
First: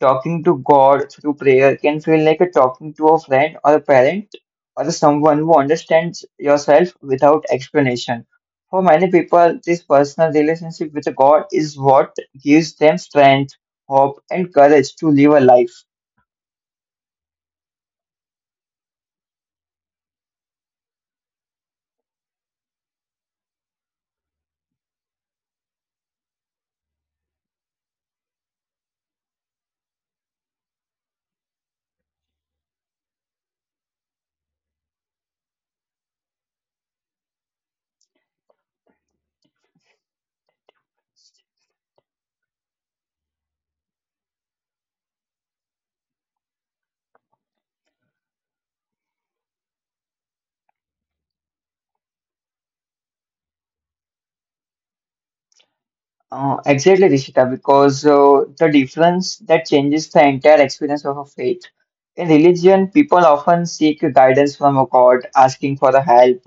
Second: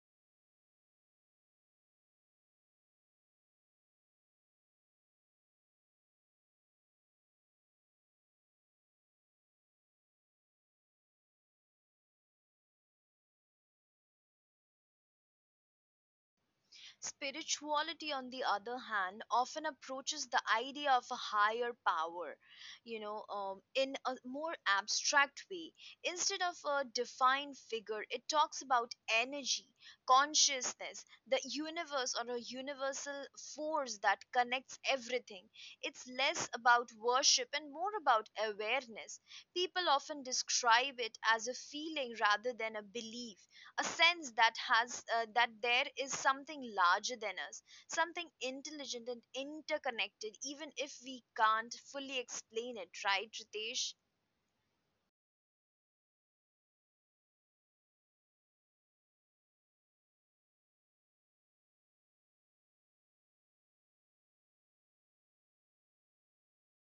Speaker 2: Talking to God through prayer can feel like a talking to a friend or a parent or someone who understands yourself without explanation. For many people, this personal relationship with God is what gives them strength, hope, and courage to live a life.
Speaker 1: Spirituality, on the other hand, often approaches the idea of a higher power, in a more abstract way. Instead of a defined figure, it talks about energy, consciousness, the universe, or a universal force that connects everything. It's less about worship and more about awareness. People often describe it as a feeling rather than a belief, a sense that has that there is something larger than us, something intelligent and interconnected, even if we can't fully explain it, right, Ritesh?
Speaker 2: Exactly, Rishita, because the difference that changes the entire experience of a faith. In religion, people often seek guidance from a God, asking for the help,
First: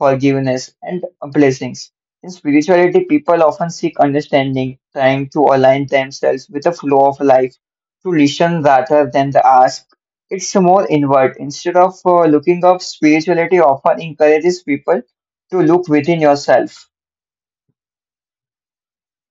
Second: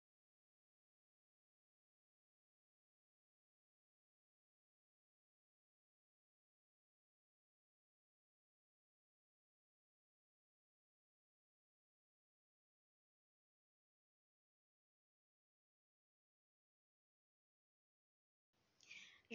Speaker 2: forgiveness, and blessings. In spirituality, people often seek understanding, trying to align themselves with the flow of life, to listen rather than the ask. It's more inward. Instead of looking up, spirituality often encourages people to look within yourself.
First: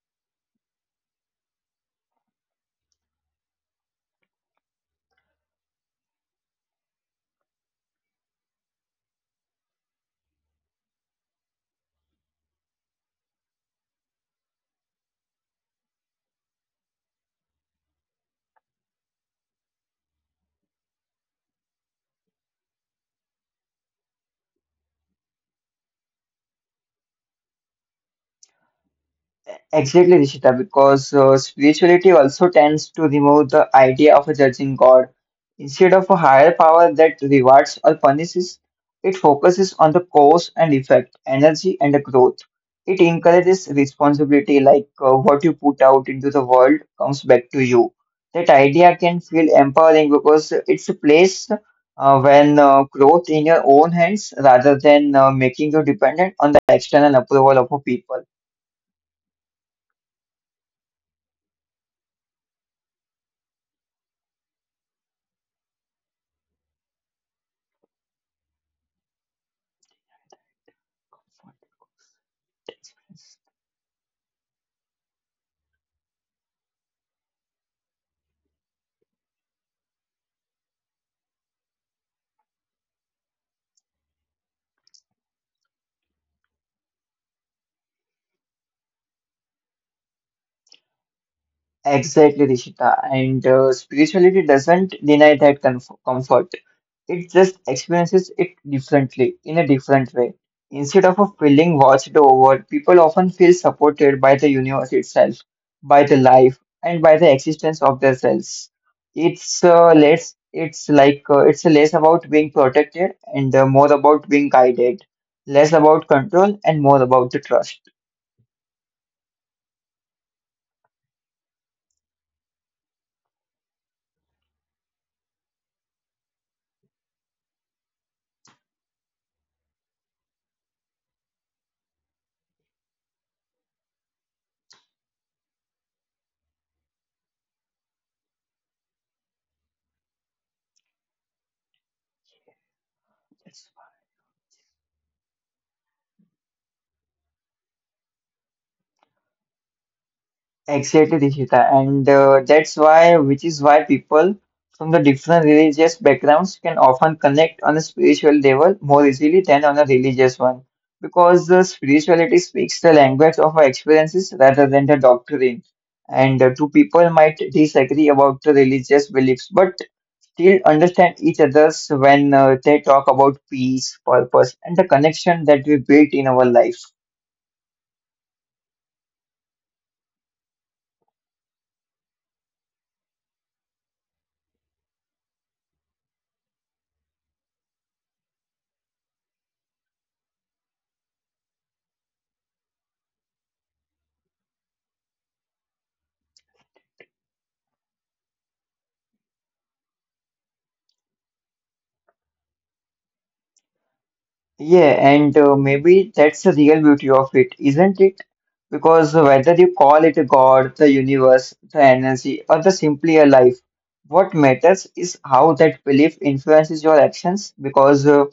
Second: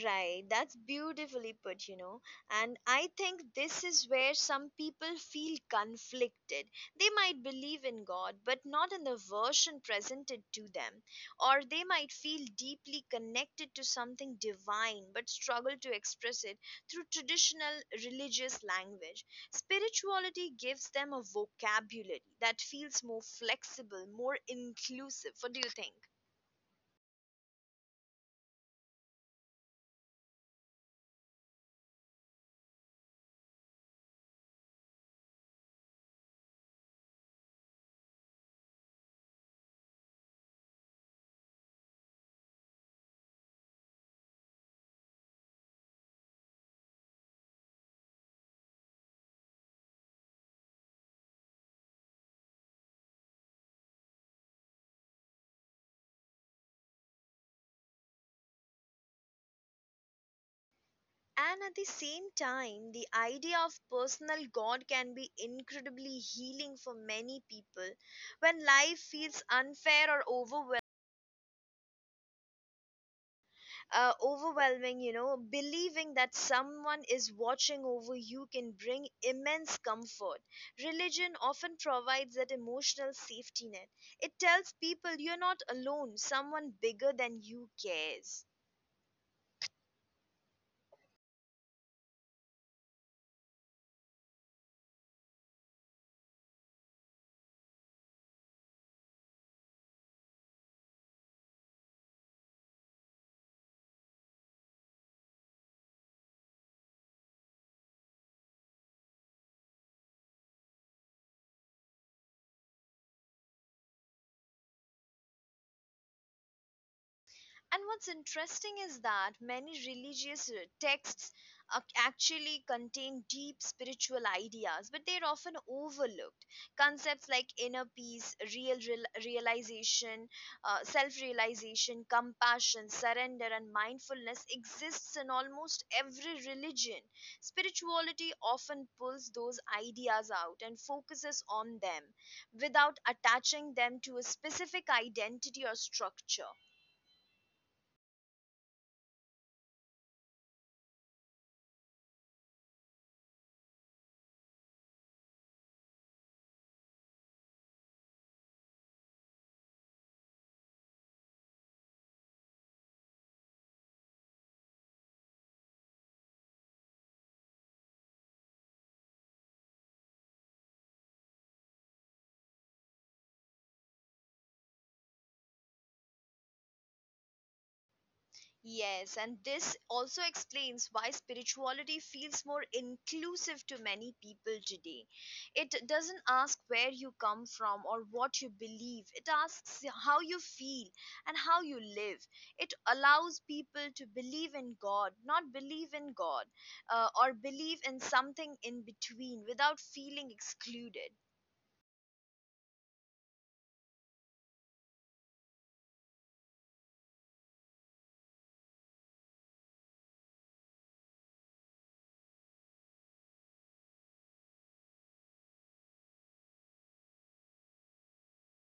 Speaker 1: Right, that's beautifully put, you know. And I think this is where some people feel conflicted. They might believe in God, but not in the version presented to them. Or they might feel deeply connected to something divine, but struggle to express it through traditional religious language. Spirituality gives them a vocabulary that feels more flexible, more inclusive. What do you think?
Speaker 2: Exactly, Rishita, because spirituality also tends to remove the idea of a judging God. Instead of a higher power that rewards or punishes, it focuses on the cause and effect, energy and the growth. It encourages responsibility, like what you put out into the world comes back to you. That idea can feel empowering because it's a place when growth in your own hands rather than making you dependent on the external approval of a people.
Speaker 1: And at the same time, the idea of personal God can be incredibly healing for many people. When life feels unfair or overwhelming, you know, believing that someone is watching over you can bring immense comfort. Religion often provides that emotional safety net. It tells people you're not alone, someone bigger than you cares.
Speaker 2: Exactly, Rishita. And spirituality doesn't deny that comfort. It just experiences it differently, in a different way. Instead of a feeling watched over, people often feel supported by the universe itself, by the life, and by the existence of their selves. It's like it's less about being protected and more about being guided. Less about control and more about the trust.
Speaker 1: And what's interesting is that many religious texts actually contain deep spiritual ideas, but they're often overlooked. Concepts like inner peace, realization, self realization, compassion, surrender, and mindfulness exists in almost every religion. Spirituality often pulls those ideas out and focuses on them without attaching them to a specific identity or structure.
Speaker 2: Exactly, Rishita. And which is why people from the different religious backgrounds can often connect on a spiritual level more easily than on a religious one. Because the spirituality speaks the language of our experiences rather than the doctrine. And two people might disagree about the religious beliefs, but still understand each other's when they talk about peace, purpose, and the connection that we built in our life.
Speaker 1: Yes, and this also explains why spirituality feels more inclusive to many people today. It doesn't ask where you come from or what you believe, it asks how you feel and how you live. It allows people to believe in God, not believe in God, or believe in something in between without feeling excluded.
Speaker 2: Yeah, and maybe that's the real beauty of it, isn't it? Because whether you call it a god, the universe, the energy, or the simply a life, what matters is how that belief influences your actions. Because uh,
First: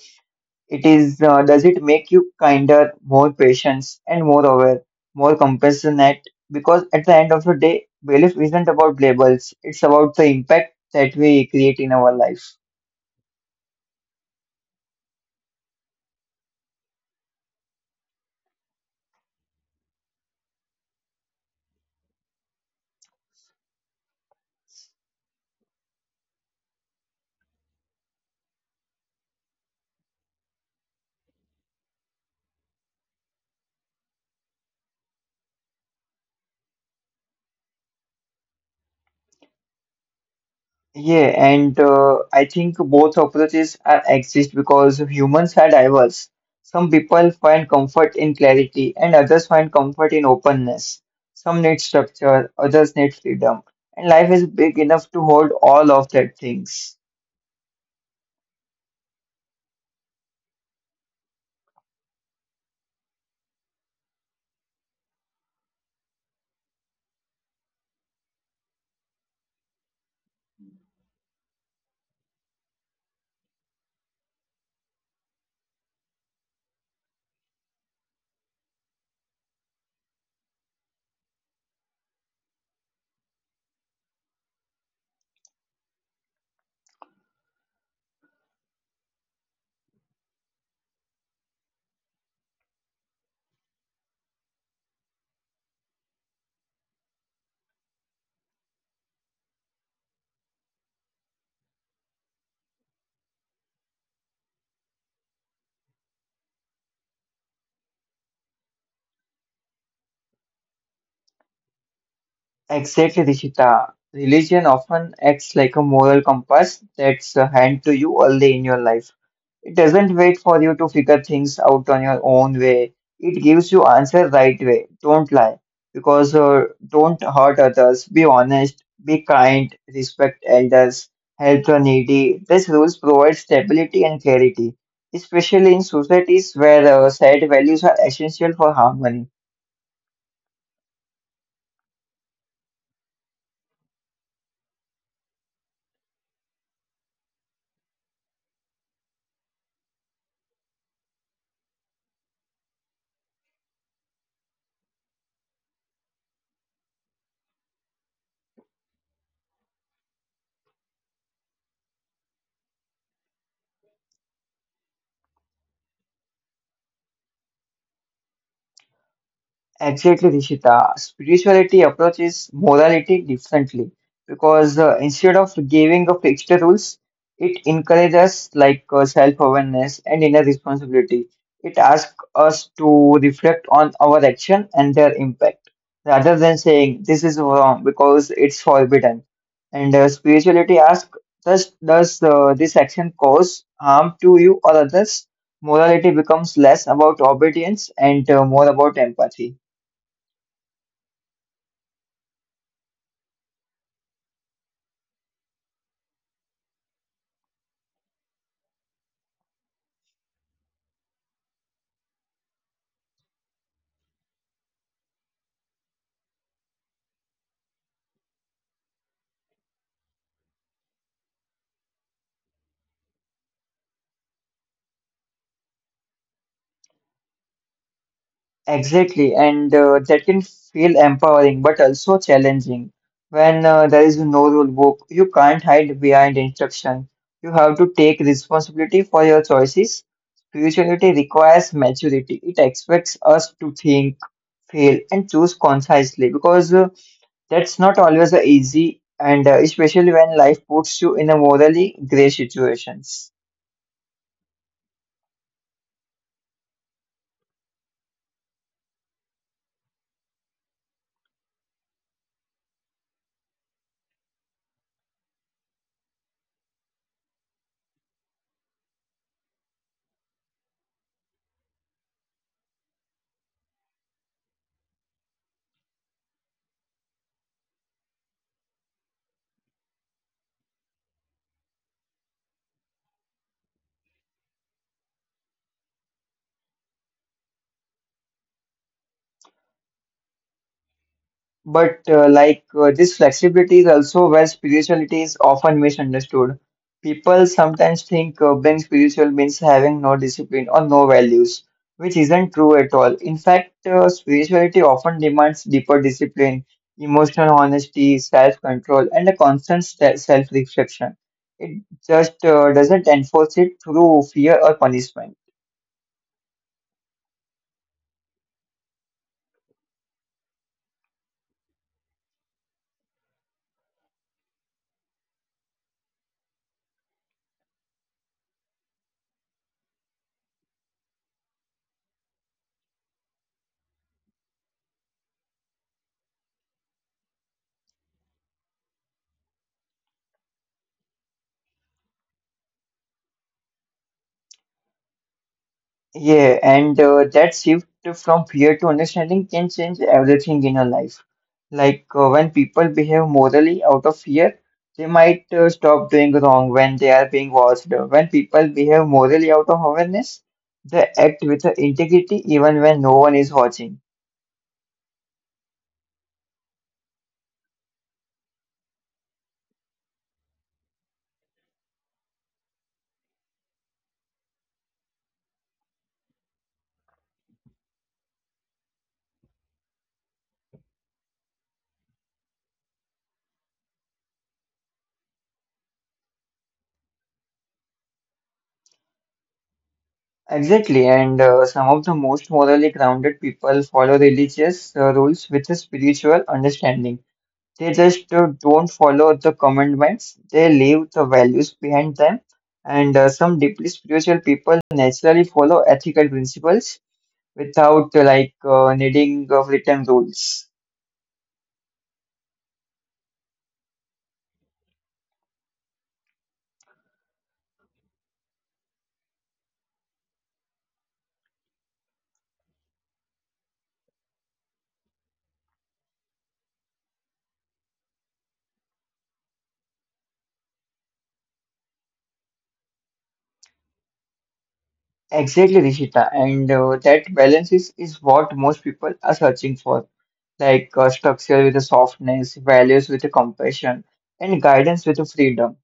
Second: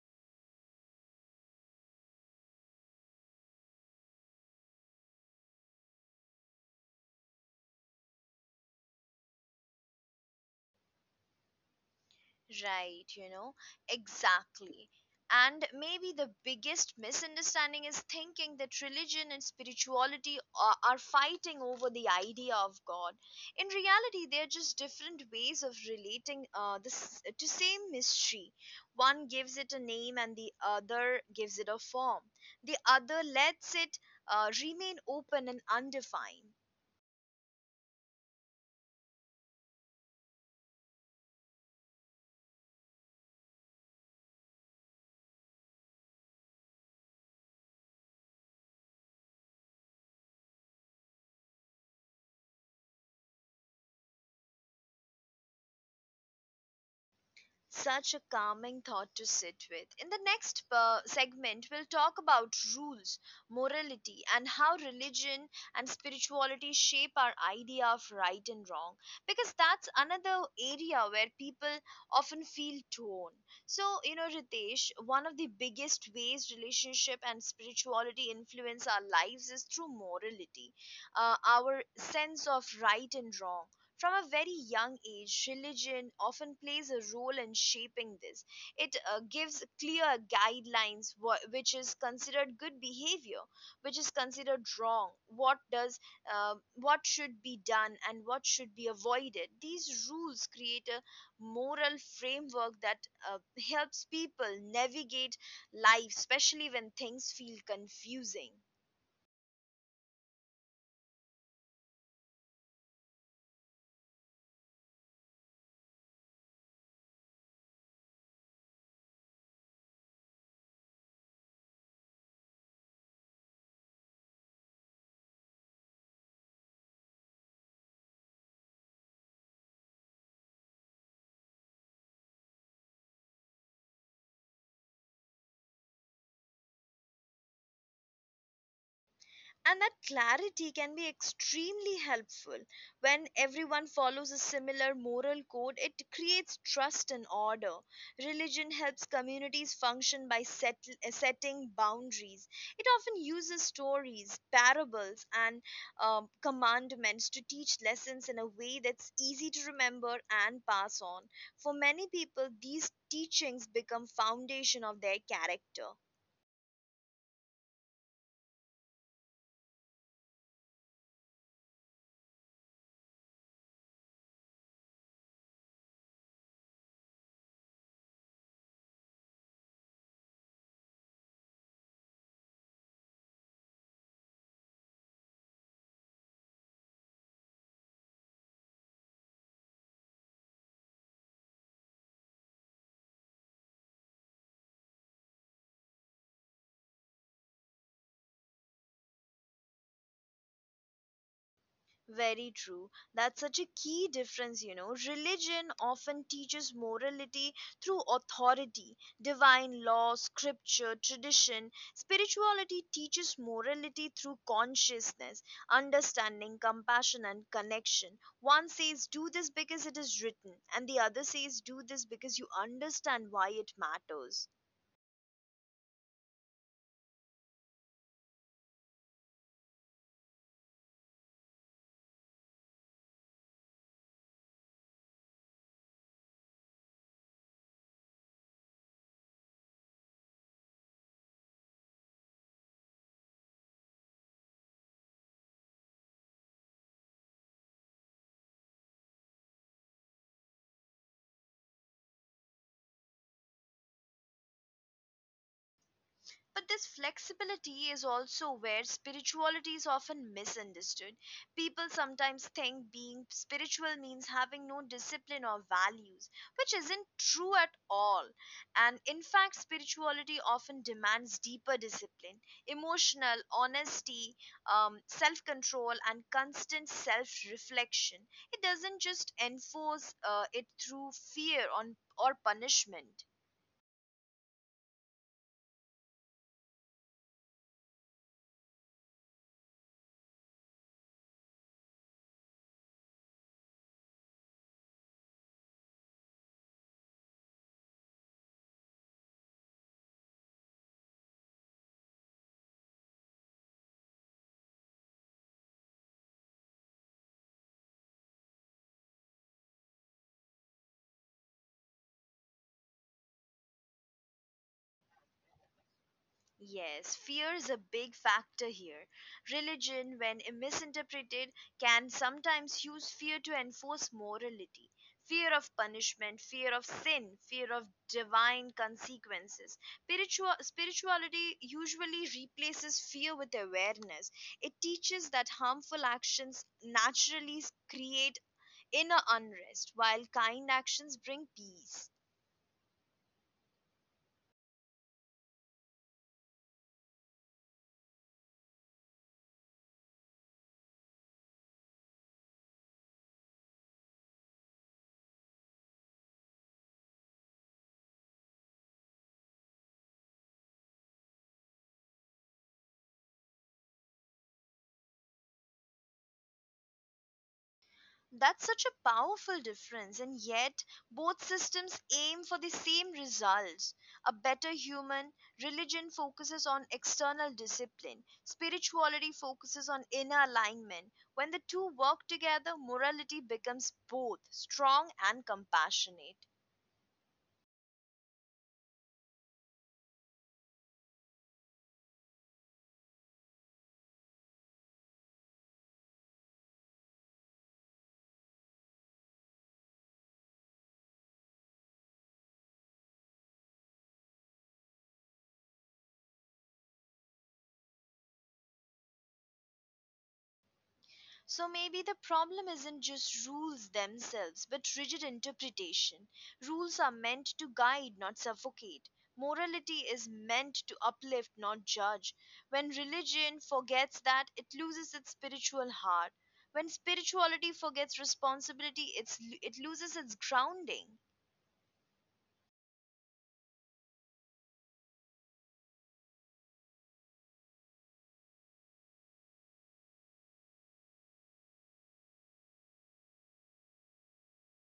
Speaker 2: it is, uh, does it make you kinder, more patient, and more aware, more compassionate? Because at the end of the day, belief isn't about labels; it's about the impact that we create in our life.
Speaker 1: Right, you know, exactly. And maybe the biggest misunderstanding is thinking that religion and spirituality are fighting over the idea of God. In reality, they're just different ways of relating this to same mystery. One gives it a name, and the other gives it a form. The other lets it remain open and undefined.
Speaker 2: Yeah, and I think both approaches are exist because humans are diverse. Some people find comfort in clarity, and others find comfort in openness. Some need structure, others need freedom, and life is big enough to hold all of that things.
Speaker 1: Such a calming thought to sit with. In the next segment, we'll talk about rules, morality, and how religion and spirituality shape our idea of right and wrong. Because that's another area where people often feel torn. So, Ritesh, one of the biggest ways relationship and spirituality influence our lives is through morality, our sense of right and wrong. From a very young age, religion often plays a role in shaping this. It gives clear guidelines, which is considered good behavior, which is considered wrong, what should be done, and what should be avoided. These rules create a moral framework that uh, helps people navigate life, especially when things feel confusing.
Speaker 2: Exactly, Rishita. Religion often acts like a moral compass that's a hand to you early in your life. It doesn't wait for you to figure things out on your own way. It gives you answer right way. Don't lie because don't hurt others. Be honest. Be kind. Respect elders. Help the needy. These rules provide stability and clarity, especially in societies where shared values are essential for harmony.
Speaker 1: And that clarity can be extremely helpful. When everyone follows a similar moral code, it creates trust and order. Religion helps communities function by setting boundaries. It often uses stories, parables, and commandments to teach lessons in a way that's easy to remember and pass on. For many people, these teachings become foundation of their character.
Speaker 2: Exactly, Rishita. Spirituality approaches morality differently because instead of giving a fixed rules, it encourages self-awareness and inner responsibility. It asks us to reflect on our action and their impact rather than saying this is wrong because it's forbidden. And spirituality asks, does this action cause harm to you or others? Morality becomes less about obedience and more about empathy.
Speaker 1: Very true. That's such a key difference, you know. Religion often teaches morality through authority, divine law, scripture, tradition. Spirituality teaches morality through consciousness, understanding, compassion, and connection. One says, "Do this because it is written," and the other says, "Do this because you understand why it matters."
Speaker 2: Exactly, and that can feel empowering but also challenging. When there is no rule book, you can't hide behind instruction. You have to take responsibility for your choices. Spirituality requires maturity. It expects us to think, feel, and choose concisely because that's not always easy, and especially when life puts you in a morally gray situations.
Speaker 1: But this flexibility is also where spirituality is often misunderstood. People sometimes think being spiritual means having no discipline or values, which isn't true at all. And in fact, spirituality often demands deeper discipline, emotional honesty, self control, and constant self reflection. It doesn't just enforce it through fear on, or punishment.
Speaker 2: But like This flexibility is also where spirituality is often misunderstood. People sometimes think being spiritual means having no discipline or no values, which isn't true at all. In fact, spirituality often demands deeper discipline, emotional honesty, self-control, and a self-reflection. It just doesn't enforce it through fear or punishment.
Speaker 1: Yes, fear is a big factor here. Religion, when misinterpreted, can sometimes use fear to enforce morality. Fear of punishment, fear of sin, fear of divine consequences. Spirituality usually replaces fear with awareness. It teaches that harmful actions naturally create inner unrest, while kind actions bring peace.
Speaker 2: Yeah, and that shift from fear to understanding can change everything in our life. Like when people behave morally out of fear, they might stop doing wrong when they are being watched. When people behave morally out of awareness, they act with integrity even when no one is watching.
Speaker 1: That's such a powerful difference, and yet both systems aim for the same results. A better human religion focuses on external discipline, spirituality focuses on inner alignment. When the two work together, morality becomes both strong and compassionate.
Speaker 2: Exactly, and some of the most morally grounded people follow religious rules with a spiritual understanding. They just don't follow the commandments. They leave the values behind them. And some deeply spiritual people naturally follow ethical principles without needing of written rules.
Speaker 1: So maybe the problem isn't just rules themselves, but rigid interpretation. Rules are meant to guide, not suffocate. Morality is meant to uplift, not judge. When religion forgets that, it loses its spiritual heart. When spirituality forgets responsibility, it loses its grounding.
Speaker 2: Exactly, Rishita. And that balance is what most people are searching for, like structure with a softness, values with a compassion, and guidance with a freedom.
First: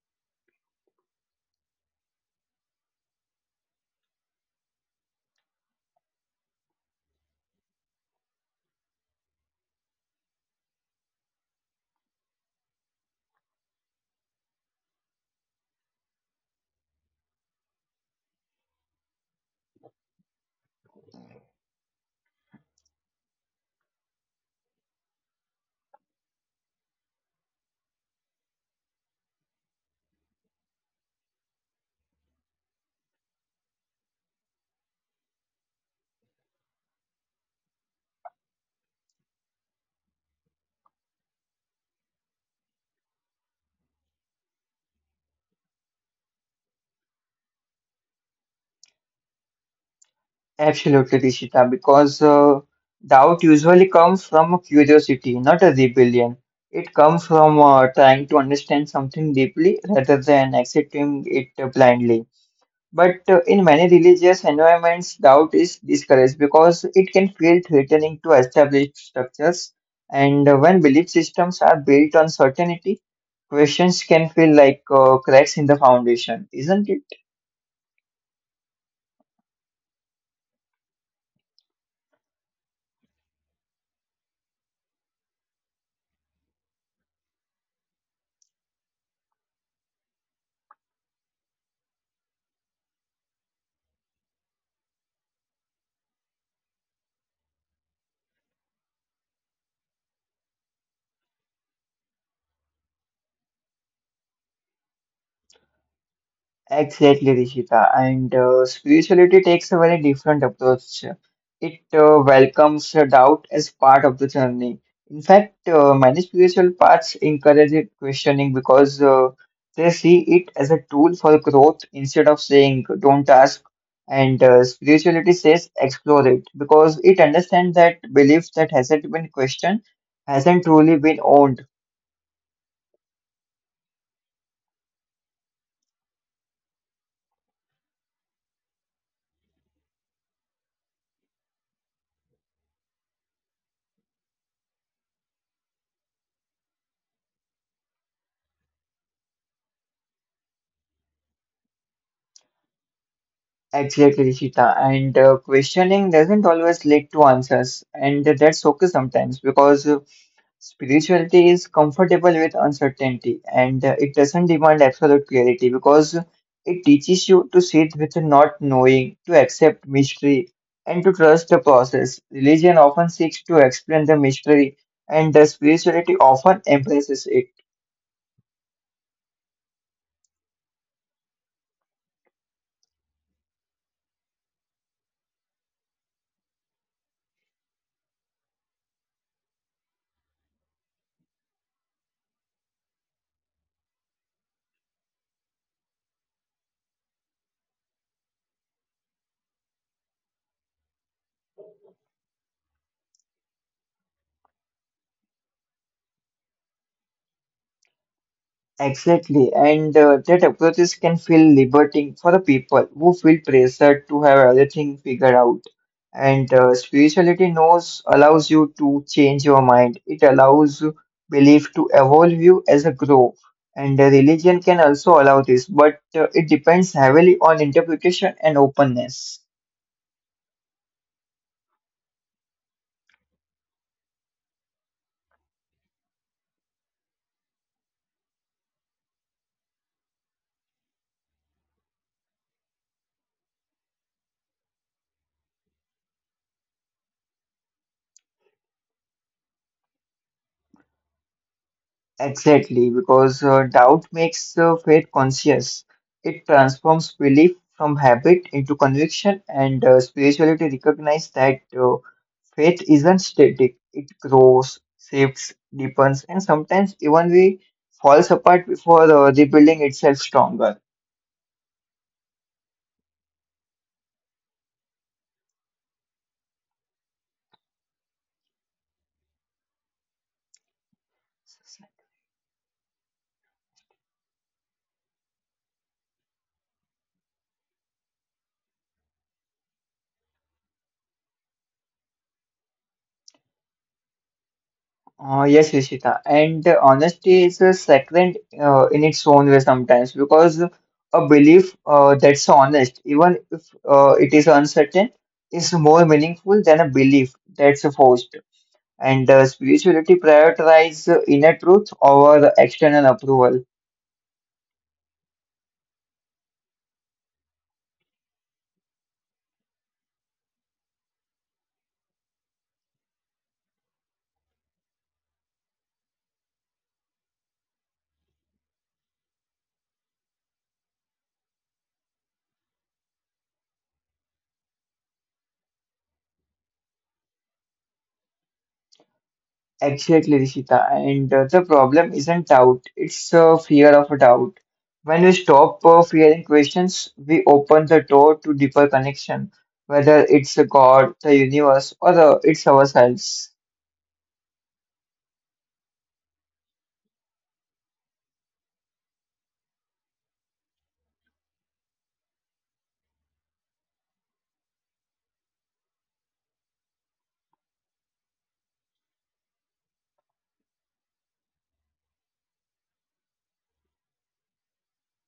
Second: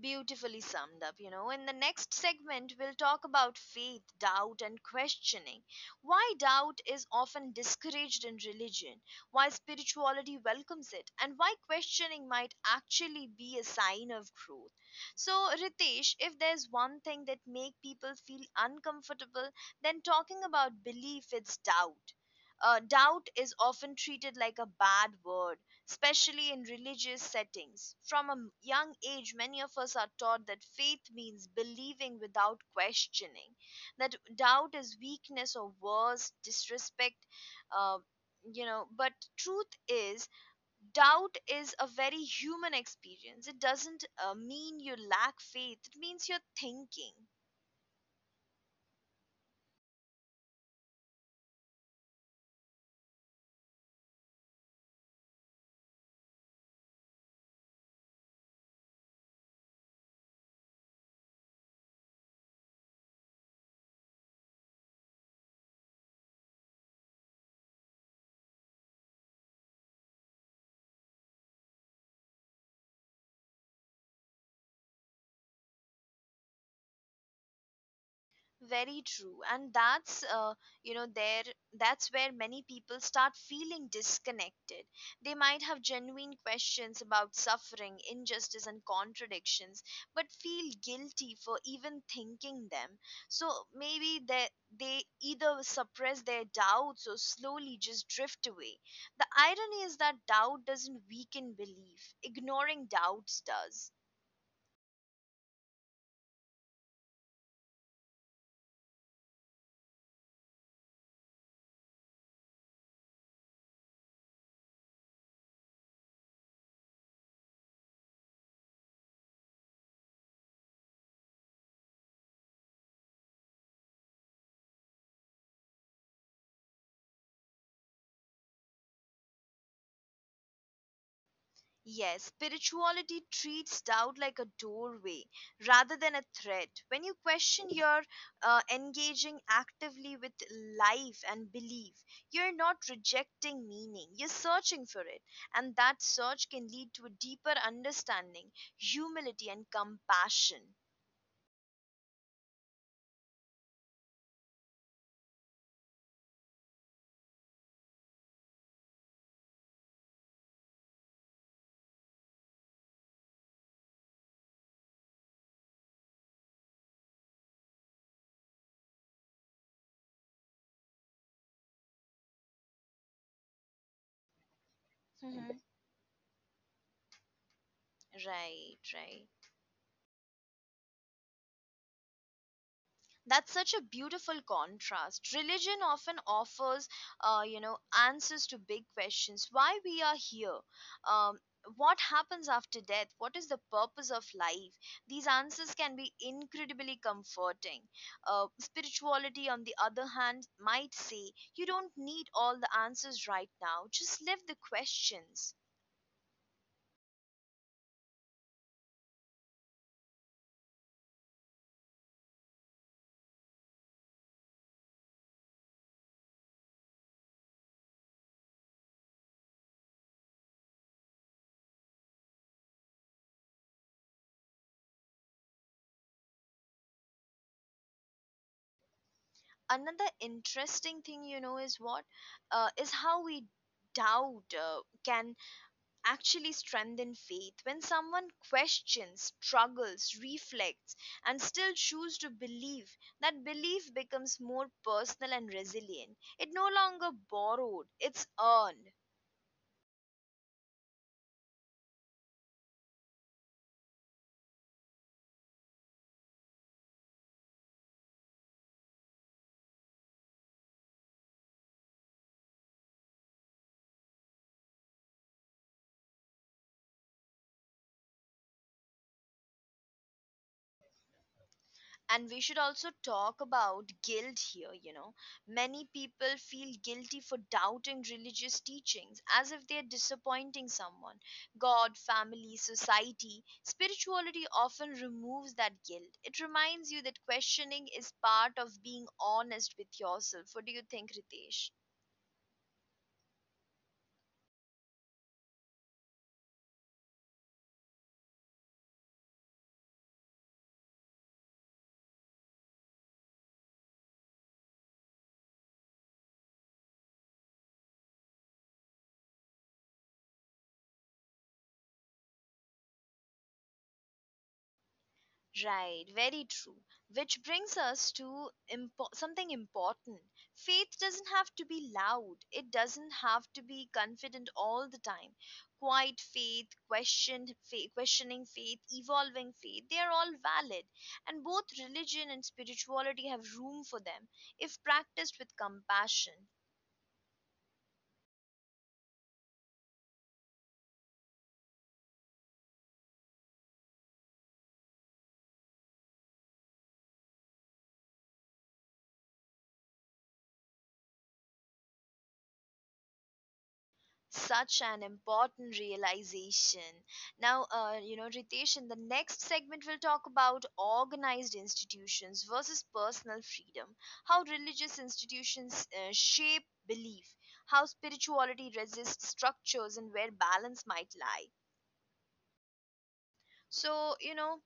Speaker 1: Beautifully summed up. In the next segment, we'll talk about faith, doubt, and questioning. Why doubt is often discouraged in religion, why spirituality welcomes it, and why questioning might actually be a sign of growth. So, Ritesh, if there's one thing that makes people feel uncomfortable, then talking about belief, it's doubt. Doubt is often treated like a bad word especially in religious settings. From a young age, many of us are taught that faith means believing without questioning, that doubt is weakness or worse, disrespect. Uh, but truth is, doubt is a very human experience. It doesn't mean you lack faith, it means you're thinking.
Speaker 2: Absolutely, Rishita, because doubt usually comes from a curiosity, not a rebellion. It comes from trying to understand something deeply rather than accepting it blindly. But in many religious environments, doubt is discouraged because it can feel threatening to established structures. And when belief systems are built on certainty, questions can feel like cracks in the foundation, isn't it?
Speaker 1: Very true, and that's you know there that's where many people start feeling disconnected. They might have genuine questions about suffering, injustice and contradictions, but feel guilty for even thinking them. So maybe they either suppress their doubts or slowly just drift away. The irony is that doubt doesn't weaken belief, ignoring doubts does.
Speaker 2: Exactly, Rishita. And spirituality takes a very different approach. It welcomes doubt as part of the journey. In fact, many spiritual paths encourage it questioning because they see it as a tool for growth instead of saying, don't ask. And spirituality says, explore it because it understands that belief that hasn't been questioned hasn't truly been
Speaker 1: Yes,
Speaker 2: owned.
Speaker 1: spirituality treats doubt like a doorway rather than a threat. When you question, you're engaging actively with life and belief. You're not rejecting meaning, you're searching for it. And that search can lead to a deeper understanding, humility, and compassion.
Speaker 2: Exactly, Rishita. And questioning doesn't always lead to answers, and that's okay sometimes because spirituality is comfortable with uncertainty and it doesn't demand absolute clarity because it teaches you to sit with not knowing, to accept mystery, and to trust the process. Religion often seeks to explain the mystery,
Speaker 1: Mhm.
Speaker 2: and the spirituality often embraces it.
Speaker 1: Right, right. That's such a beautiful contrast. Religion often offers, uh, you know, answers to big questions: why we are here, um, what happens after death, what is the purpose of life. These answers can be incredibly comforting. Spirituality, on the other hand, might say you don't need all the answers right now. Just live the questions.
Speaker 2: Exactly, and that approaches can feel liberating for the people who feel pressured to have everything figured out. And spirituality knows allows you to change your mind. It allows belief to evolve you as a grow. And religion can also allow this, but it depends heavily on interpretation and openness.
Speaker 1: Another interesting thing, is what is how we doubt can actually strengthen faith when someone questions, struggles, reflects, and still chooses to believe. That belief becomes more personal and resilient. It no longer borrowed, it's earned.
Speaker 2: Exactly, because doubt makes faith conscious. It transforms belief from habit into conviction, and spirituality recognizes that faith isn't static. It grows, shifts, deepens, and sometimes even we falls apart before rebuilding itself stronger.
Speaker 1: And we should also talk about guilt here. Many people feel guilty for doubting religious teachings as if they're disappointing someone, god, family, society. Spirituality often removes that guilt. It reminds you that questioning is part of being honest with yourself. What do you think, Ritesh?
Speaker 2: Yes, Rishita. And honesty is a sacred in its own way sometimes because a belief that's honest, even if it is uncertain, is more meaningful than a belief that's forced. And spirituality prioritizes inner truth over external approval.
Speaker 1: Right, very true. Which brings us to something important. Faith doesn't have to be loud, it doesn't have to be confident all the time. Quiet faith, questioned faith, questioning faith, evolving faith, they are all valid. And both religion and spirituality have room for them if practiced with compassion.
Speaker 2: Exactly, Rishita. And the problem isn't doubt, it's fear of doubt. When we stop fearing questions, we open the door to deeper connection, whether it's a God, the universe, or it's ourselves.
Speaker 1: Such an important realization. Now, Ritesh, in the next segment, we'll talk about organized institutions versus personal freedom, how religious institutions shape belief, how spirituality resists structures, and where balance might lie. So, you know,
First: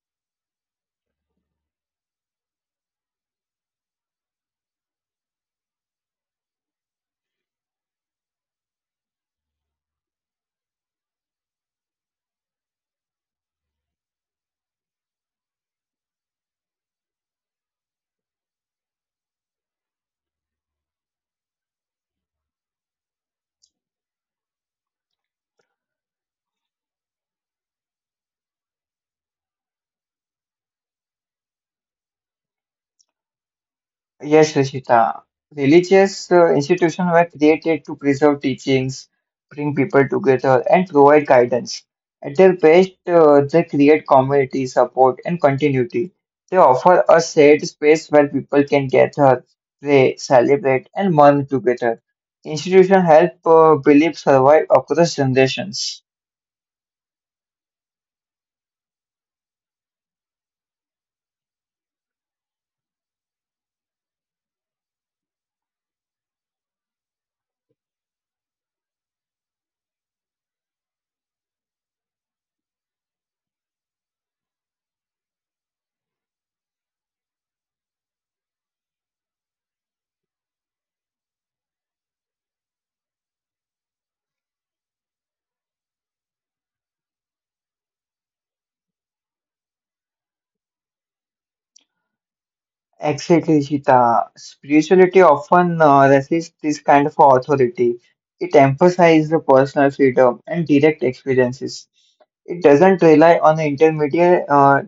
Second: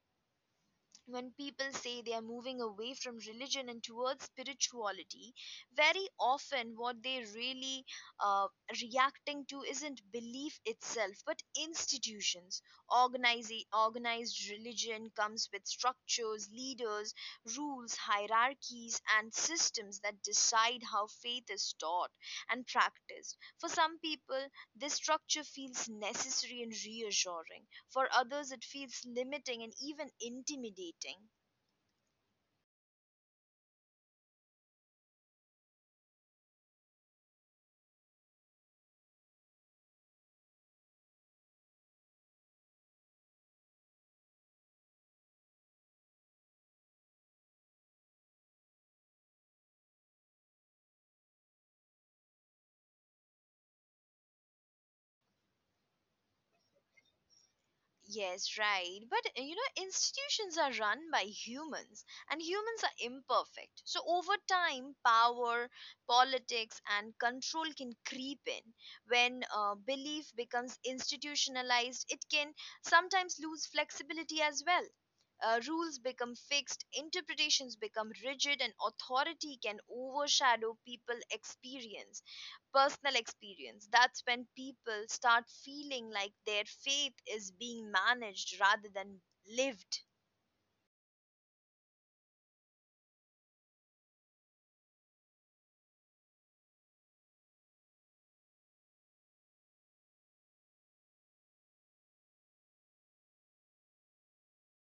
Speaker 1: when people say they are moving away from religion and towards spirituality, very often what they really uh, reacting to isn't belief itself, but institutions. Organize, Organized religion comes with structures, leaders, rules, hierarchies, and systems that decide how faith is taught and practiced. For some people, this structure feels necessary and reassuring. For others, it feels limiting and even intimidating.
Speaker 2: Yes, Rishita. Religious institutions were created to preserve teachings, bring people together, and provide guidance. At their best, they create community support and continuity. They offer a shared space where people can gather, pray, celebrate, and mourn together. Institutions help beliefs survive across generations.
Speaker 1: Yes, right. But you know, institutions are run by humans and humans are imperfect. So over time, power, politics, and control can creep in. When belief becomes institutionalized, it can sometimes lose flexibility as well. Rules become fixed, interpretations become rigid, and authority can overshadow people experience personal experience. That's when people start feeling like their faith is being managed rather than lived.
Speaker 2: Exactly, Sita. Spirituality often resists this kind of authority. It emphasizes the personal freedom and direct experiences. It doesn't rely on the intermediary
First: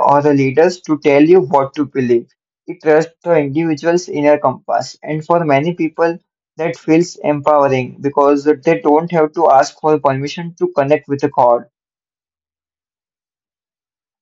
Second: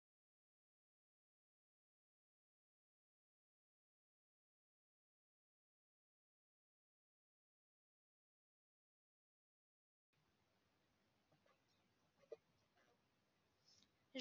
Speaker 2: or the leaders to tell you what to believe. It trusts the individual's inner compass. And for many people, that feels empowering because they don't have to ask for permission to connect with the God.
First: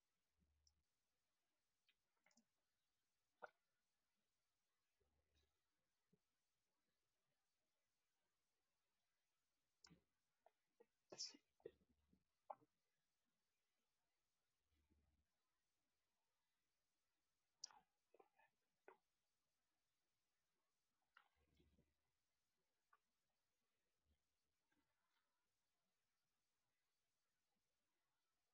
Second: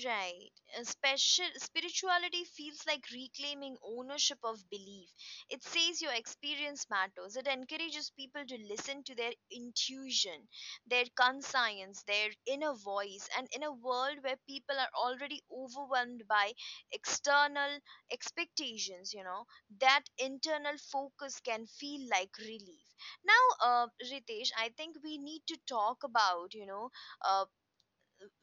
Speaker 1: Right. Special spirituality feels like reclaiming ownership of belief. It says your experience matters. It encourages people to listen to their intuition, their conscience, their inner voice. And in a world where people are already overwhelmed by external expectations, you know, that internal focus can feel like relief. Now, Ritesh, I think we need to talk about, you know, uh,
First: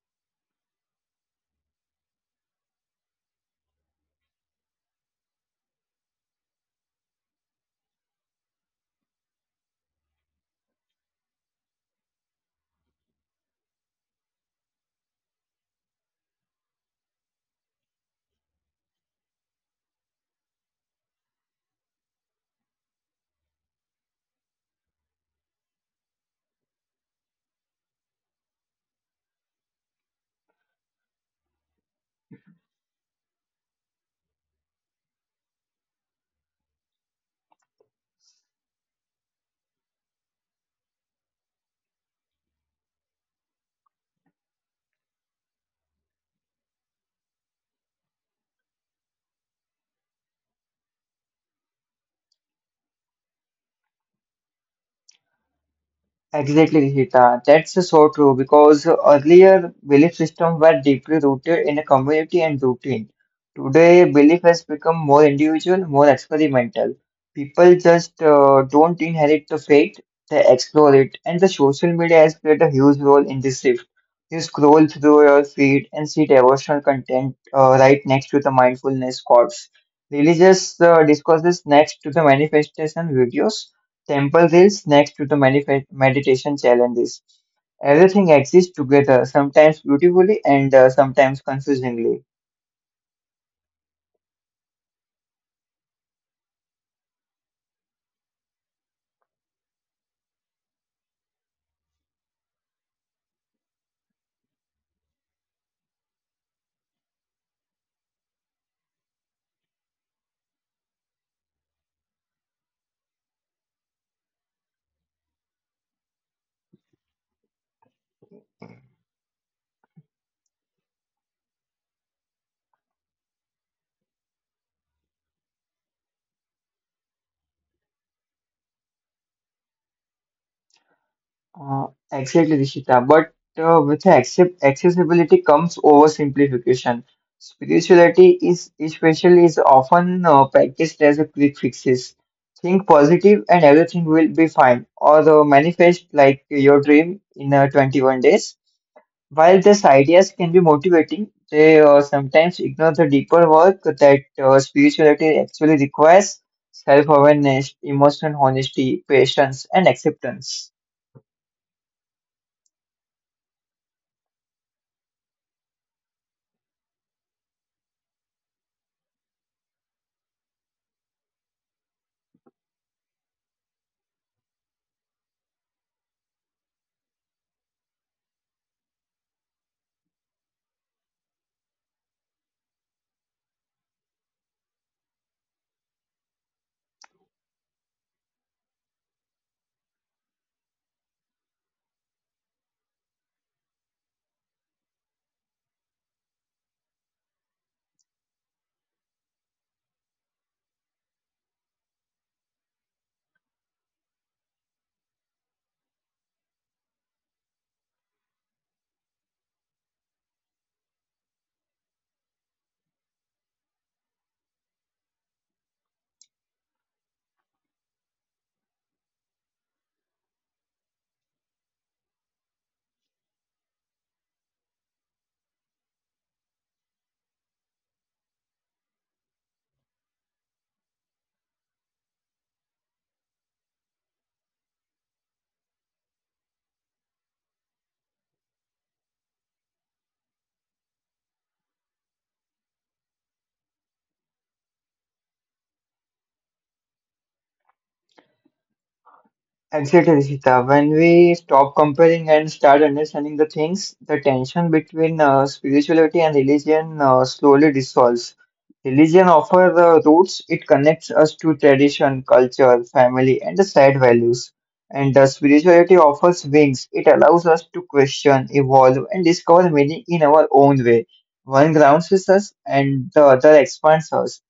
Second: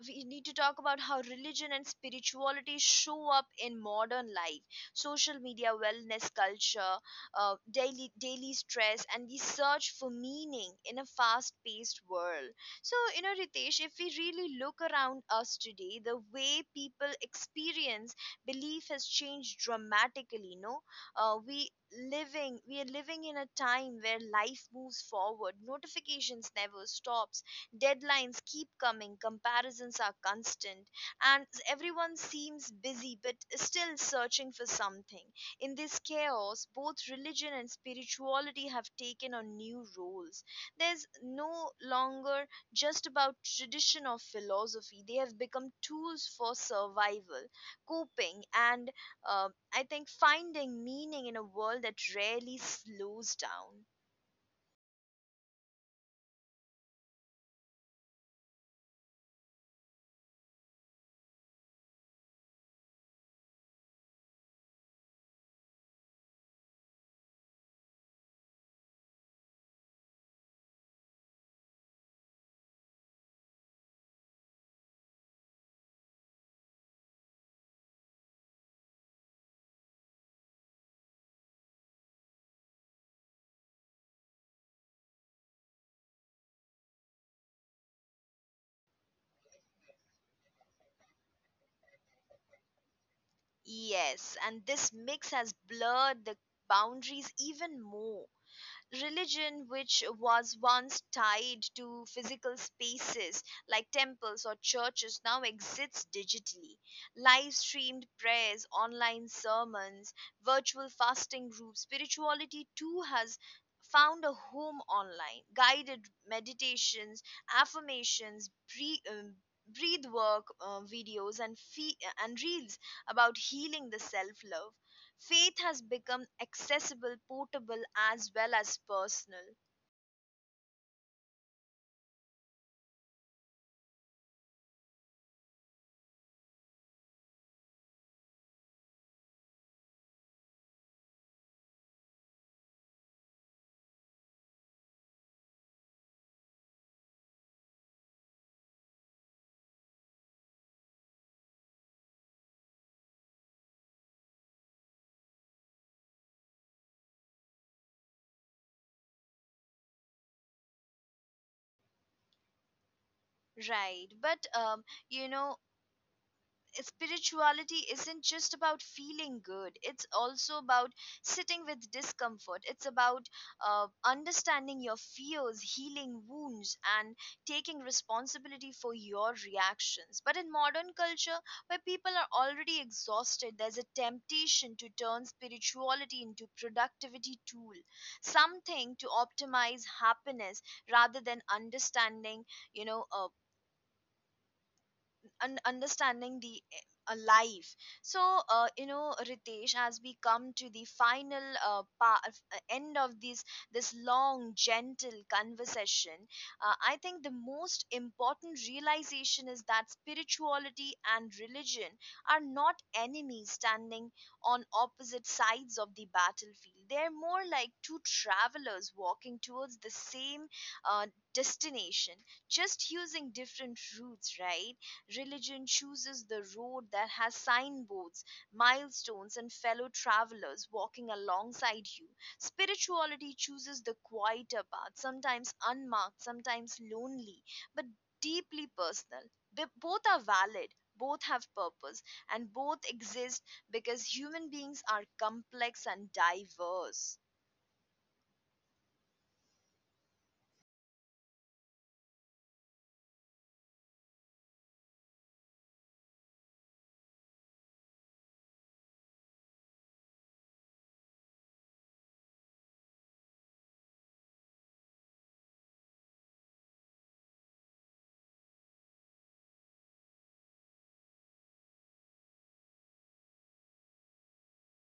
Speaker 1: we need to talk about how religion and spirituality show up in modern life, social media, wellness culture, daily stress and the search for meaning in a fast paced world. So you know, Ritesh, if we really look around us today, the way people experience belief has changed dramatically. No, uh, we we are living in a time where life moves forward, notifications never stops. Deadlines keep coming, comparisons are constant, and everyone seems busy but still searching for something. In this chaos, both religion and spirituality have taken on new roles. There's no longer just about tradition or philosophy, they have become tools for survival, coping, and I think finding meaning in a world that rarely slows down.
Speaker 2: Exactly, Hita. That's so true because earlier belief systems were deeply rooted in a community and routine. Today, belief has become more individual, more experimental. People just don't inherit the faith, they explore it. And the social media has played a huge role in this shift. You scroll through your feed and see devotional content right next to the mindfulness quotes. Religious discourses next to the manifestation videos. Temple is next to the meditation challenges. Everything exists together, sometimes beautifully and sometimes confusingly.
Speaker 1: Yes, and this mix has blurred the boundaries even more. Religion, which was once tied to physical spaces like temples or churches, now exists digitally. Live streamed prayers, online sermons, virtual fasting groups, spirituality too has found a home online. Guided meditations, affirmations, pre, um, breath work videos, and reels about healing, the self love, faith has become accessible, portable as well as personal.
Speaker 2: Exactly, Rishita. But with accessibility comes oversimplification. Spirituality is especially is often practiced as a quick fixes. Think positive and everything will be fine. Or manifest like your dream in 21 days. While these ideas can be motivating, they sometimes ignore the deeper work that spirituality actually requires self awareness, emotional honesty, patience, and acceptance.
Speaker 1: Right, but you know spirituality isn't just about feeling good, it's also about sitting with discomfort. It's about understanding your fears, healing wounds and taking responsibility for your reactions. But in modern culture where people are already exhausted, there's a temptation to turn spirituality into productivity tool, something to optimize happiness rather than understanding, you know uh, and understanding the life. So Ritesh, as we come to the final end of this long gentle conversation, I think the most important realization is that spirituality and religion are not enemies standing on opposite sides of the battlefield. They're more like two travelers walking towards the same uh, destination, just using different routes, right? Religion chooses the road that has signboards, milestones, and fellow travelers walking alongside you. Spirituality chooses the quieter path, sometimes unmarked, sometimes lonely, but deeply personal. They both are valid, both have purpose, and both exist because human beings are complex and diverse.
Speaker 2: Exactly, Rishita. When we stop comparing and start understanding the things, the tension between spirituality and religion slowly dissolves. Religion offers the roots, it connects us to tradition, culture, family, and the shared values. And spirituality offers wings, it allows us to question, evolve, and discover meaning in our own way. One grounds us and the other expands us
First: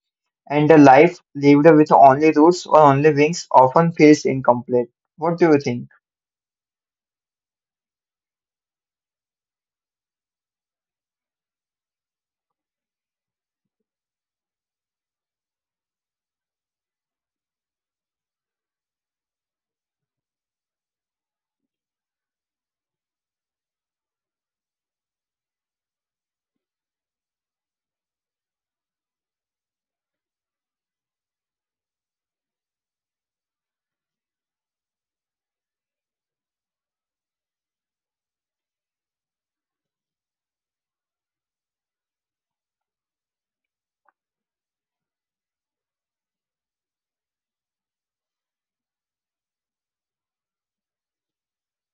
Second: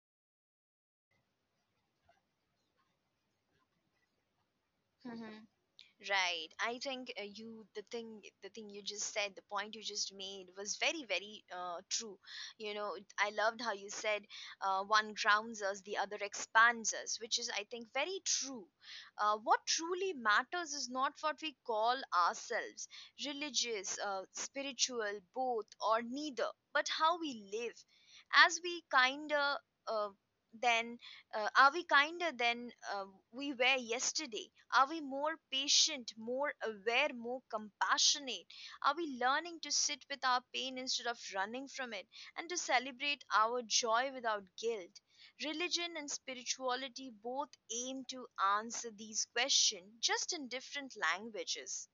Speaker 2: and a life lived with only roots or only wings often feels incomplete. What do you think?
Speaker 1: Right. I think you the thing you just said, the point you just made was very very true. You know, I loved how you said one grounds us, the other expands us, which is I think very true. What truly matters is not what we call ourselves, religious, spiritual, both or neither, but how we live. As we kinder uh, then Are we kinder than we were yesterday? Are we more patient, more aware, more compassionate? Are we learning to sit with our pain instead of running from it and to celebrate our joy without guilt? Religion and spirituality both aim to answer these questions just in different languages.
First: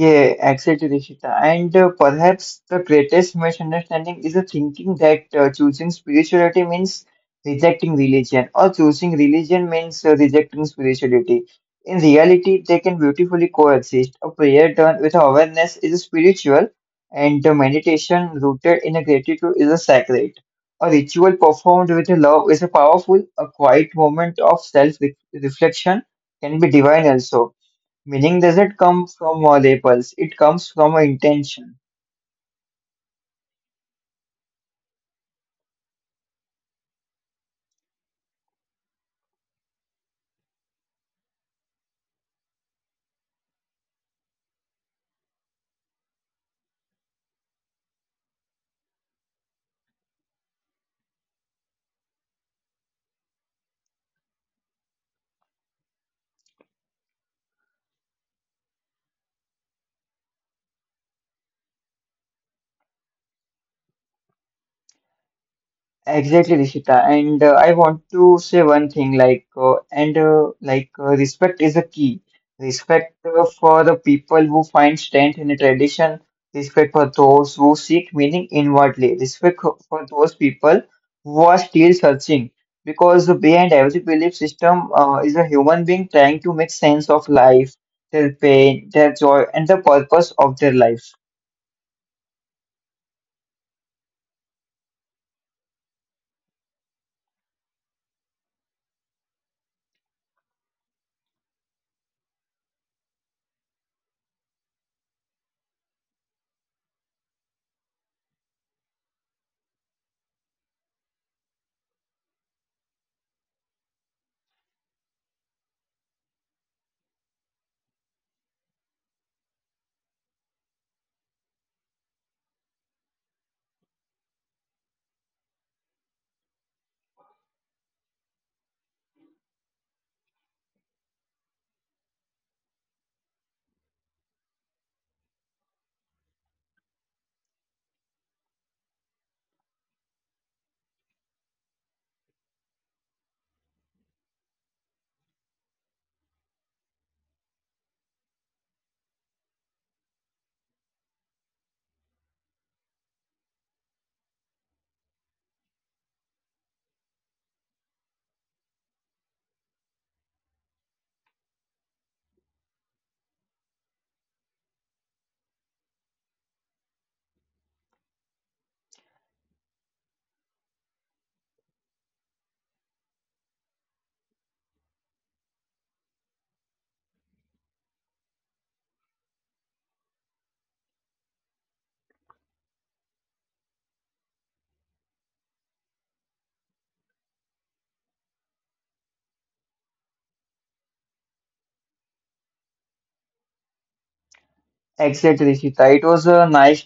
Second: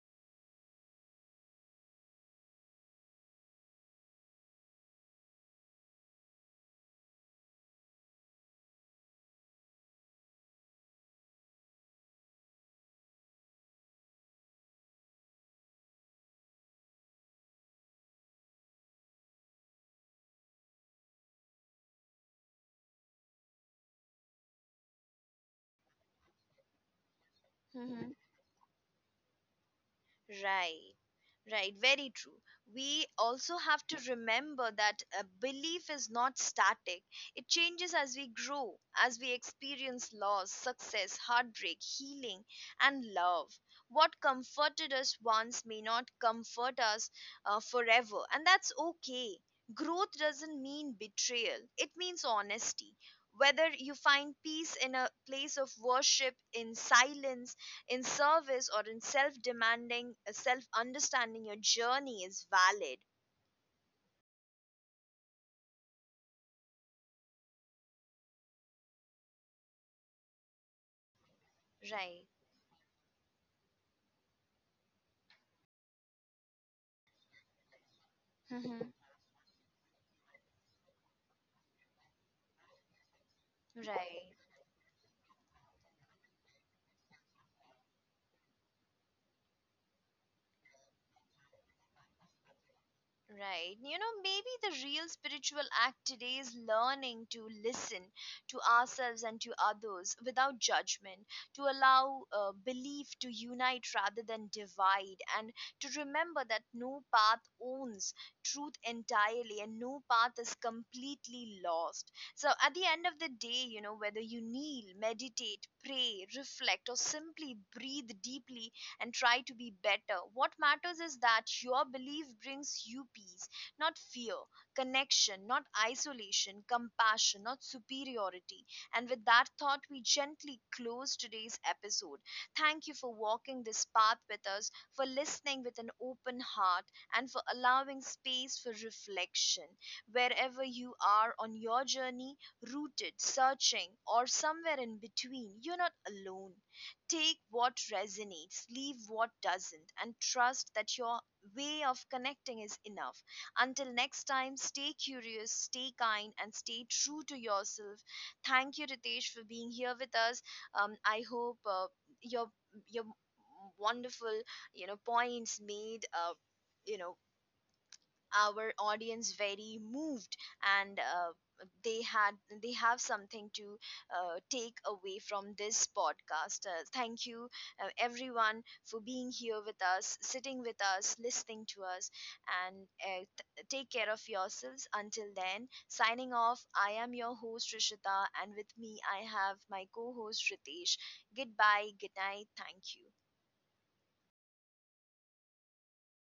Speaker 2: Yeah, exactly, Rishita. And perhaps the greatest misunderstanding is the thinking that choosing spirituality means rejecting religion, or choosing religion means rejecting spirituality. In reality, they can beautifully coexist. A prayer done with awareness is spiritual, and a meditation rooted in a gratitude is a sacred. A ritual performed with a love is a powerful. A quiet moment of self-reflection can be divine also. Meaning doesn't come from labels, it comes
Speaker 1: Right,
Speaker 2: from an
Speaker 1: right,
Speaker 2: intention.
Speaker 1: very true. We also have to remember that a belief is not static. It changes as we grow, as we experience loss, success, heartbreak, healing, and love. What comforted us once may not comfort us forever, and that's okay. Growth doesn't mean betrayal, it means honesty. Whether you find peace in a place of worship, in silence, in service or in self understanding, your journey is valid.
Speaker 2: Exactly, Rishita. And I want to say one thing like, and like, respect is a key.
Speaker 1: Right.
Speaker 2: Respect for the people who find strength in a tradition, respect for those who seek meaning
Speaker 1: Mhm.
Speaker 2: inwardly, respect for those people who are still searching. Because behind every belief
Speaker 1: Right.
Speaker 2: system is a human being trying to make sense of life, their pain, their joy, and the purpose of their life.
Speaker 1: Right. You know, maybe the real spiritual act today is learning to listen to ourselves and to others without judgment, to allow belief to unite rather than divide, and to remember that no path owns truth entirely and no path is completely lost. So, at the end of the day, you know, whether you kneel, meditate, pray, reflect, or simply breathe deeply, and try to be better. What matters is that your belief brings you peace, not fear, connection, not isolation, compassion, not superiority. And with that thought, we gently close today's episode. Thank you for walking this path with us, for listening with an open heart, and for allowing space for reflection. Wherever you are on your journey, rooted, searching, or somewhere in between, you're not alone. Take what resonates, leave what doesn't, and trust that your way of connecting is enough. Until next time, stay curious, stay kind, and stay true to yourself. Thank you, Ritesh, for being here with us. I hope your your wonderful points made you know our audience very moved, and they had they have something to take away from this podcast. Uh, thank you everyone for being here with us, sitting with us, listening to us, and take care of yourselves. Until then, signing off, I am your host Rishita and with me I have my co-host Ritesh. Goodbye, good night, thank you.
Speaker 2: Exactly, Rishita. It was nice